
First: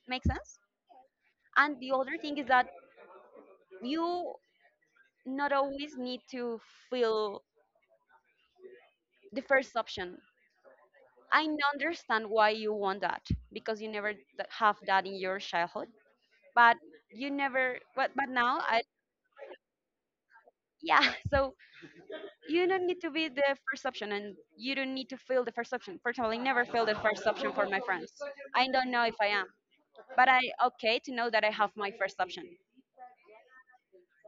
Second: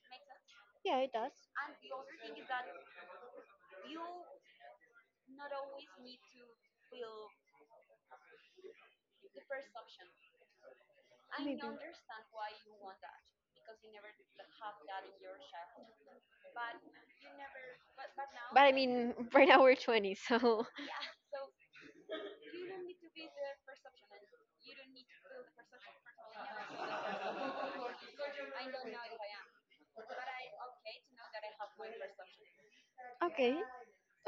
Speaker 2: Make sense?
Speaker 1: Yeah, it does.
Speaker 2: And the other thing is that you not always need to feel the first option.
Speaker 1: Maybe.
Speaker 2: Understand why you want that because you never have that in your childhood, but you never but but now
Speaker 1: But I
Speaker 2: I
Speaker 1: mean, right now we're 20, so
Speaker 2: yeah. So you don't need to be the first option and you don't need to feel the first option. For example, I never feel the first option for my friends. I don't know if I am, but I okay to know that I have my first option.
Speaker 1: okay,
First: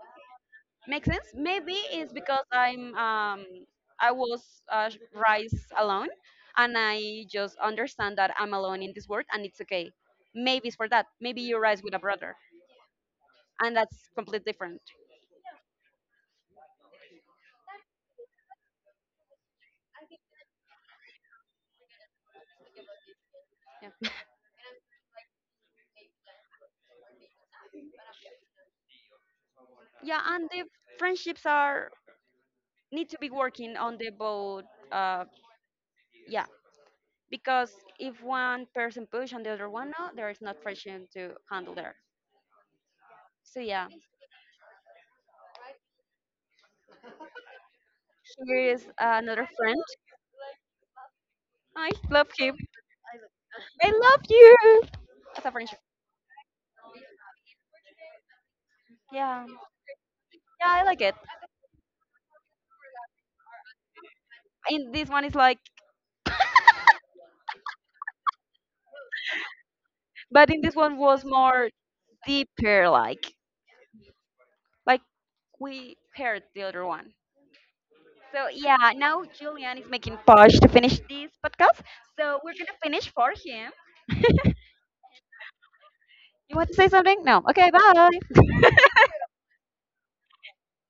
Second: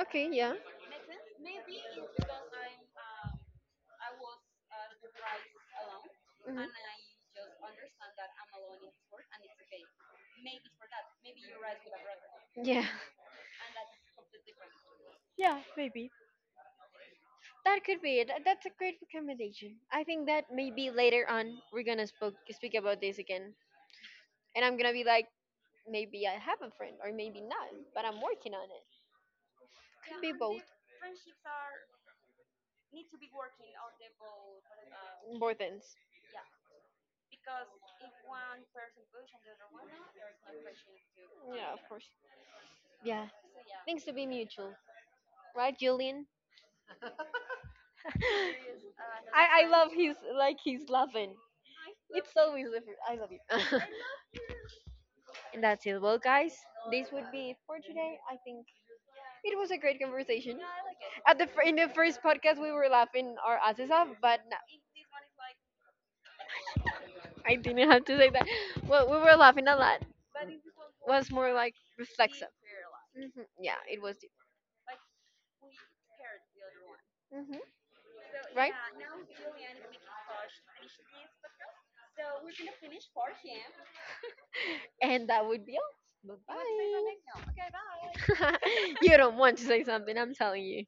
Speaker 1: okay, yeah.
Speaker 2: Makes sense? Maybe it's because I'm I was uh, raised alone,
Speaker 1: Hmm,
Speaker 2: and I just understand that I'm alone in this world and it's okay. Maybe it's for that. Maybe you rise with a brother
Speaker 1: yeah.
Speaker 2: and that's completely different.
Speaker 1: Yeah, maybe. That could be it. That's a great recommendation. I think that maybe later on we're gonna speak about this again.
Speaker 2: Yeah.
Speaker 1: And I'm gonna be like, maybe I have a friend, or maybe not, but I'm working on it.
Speaker 2: Yeah,
Speaker 1: Could be
Speaker 2: and the
Speaker 1: both.
Speaker 2: friendships are need to be working on the both uh
Speaker 1: Both ends.
Speaker 2: yeah, because if one person push and the other one no, there is not friction to handle
Speaker 1: Yeah, of
Speaker 2: there.
Speaker 1: course. Yeah.
Speaker 2: So yeah,
Speaker 1: Things to be mutual. Right, Julian?
Speaker 2: here is another
Speaker 1: I
Speaker 2: friend.
Speaker 1: love his, like, he's laughing.
Speaker 2: I love
Speaker 1: It's
Speaker 2: him.
Speaker 1: always different. I love you.
Speaker 2: I love you. It's a
Speaker 1: And
Speaker 2: friendship.
Speaker 1: that's it. Well, guys, this would be it for today. I think
Speaker 2: Yeah,
Speaker 1: it was a great conversation.
Speaker 2: yeah, I like it.
Speaker 1: At the in the first podcast, we were laughing our asses off, but no,
Speaker 2: In this one is like,
Speaker 1: I didn't have to say that. Well, we were laughing a lot.
Speaker 2: but in this one was
Speaker 1: Was more
Speaker 2: more
Speaker 1: like reflexive.
Speaker 2: deeper,
Speaker 1: Hmm, yeah, it was deep.
Speaker 2: like we heard the other one.
Speaker 1: Hmm.
Speaker 2: So
Speaker 1: Right.
Speaker 2: yeah, now Julian is making push to finish this podcast. So we're gonna finish for him.
Speaker 1: And that would be all.
Speaker 2: You want to say something? No.
Speaker 1: Bye.
Speaker 2: Okay, bye.
Speaker 1: You don't want to say something. I'm telling you.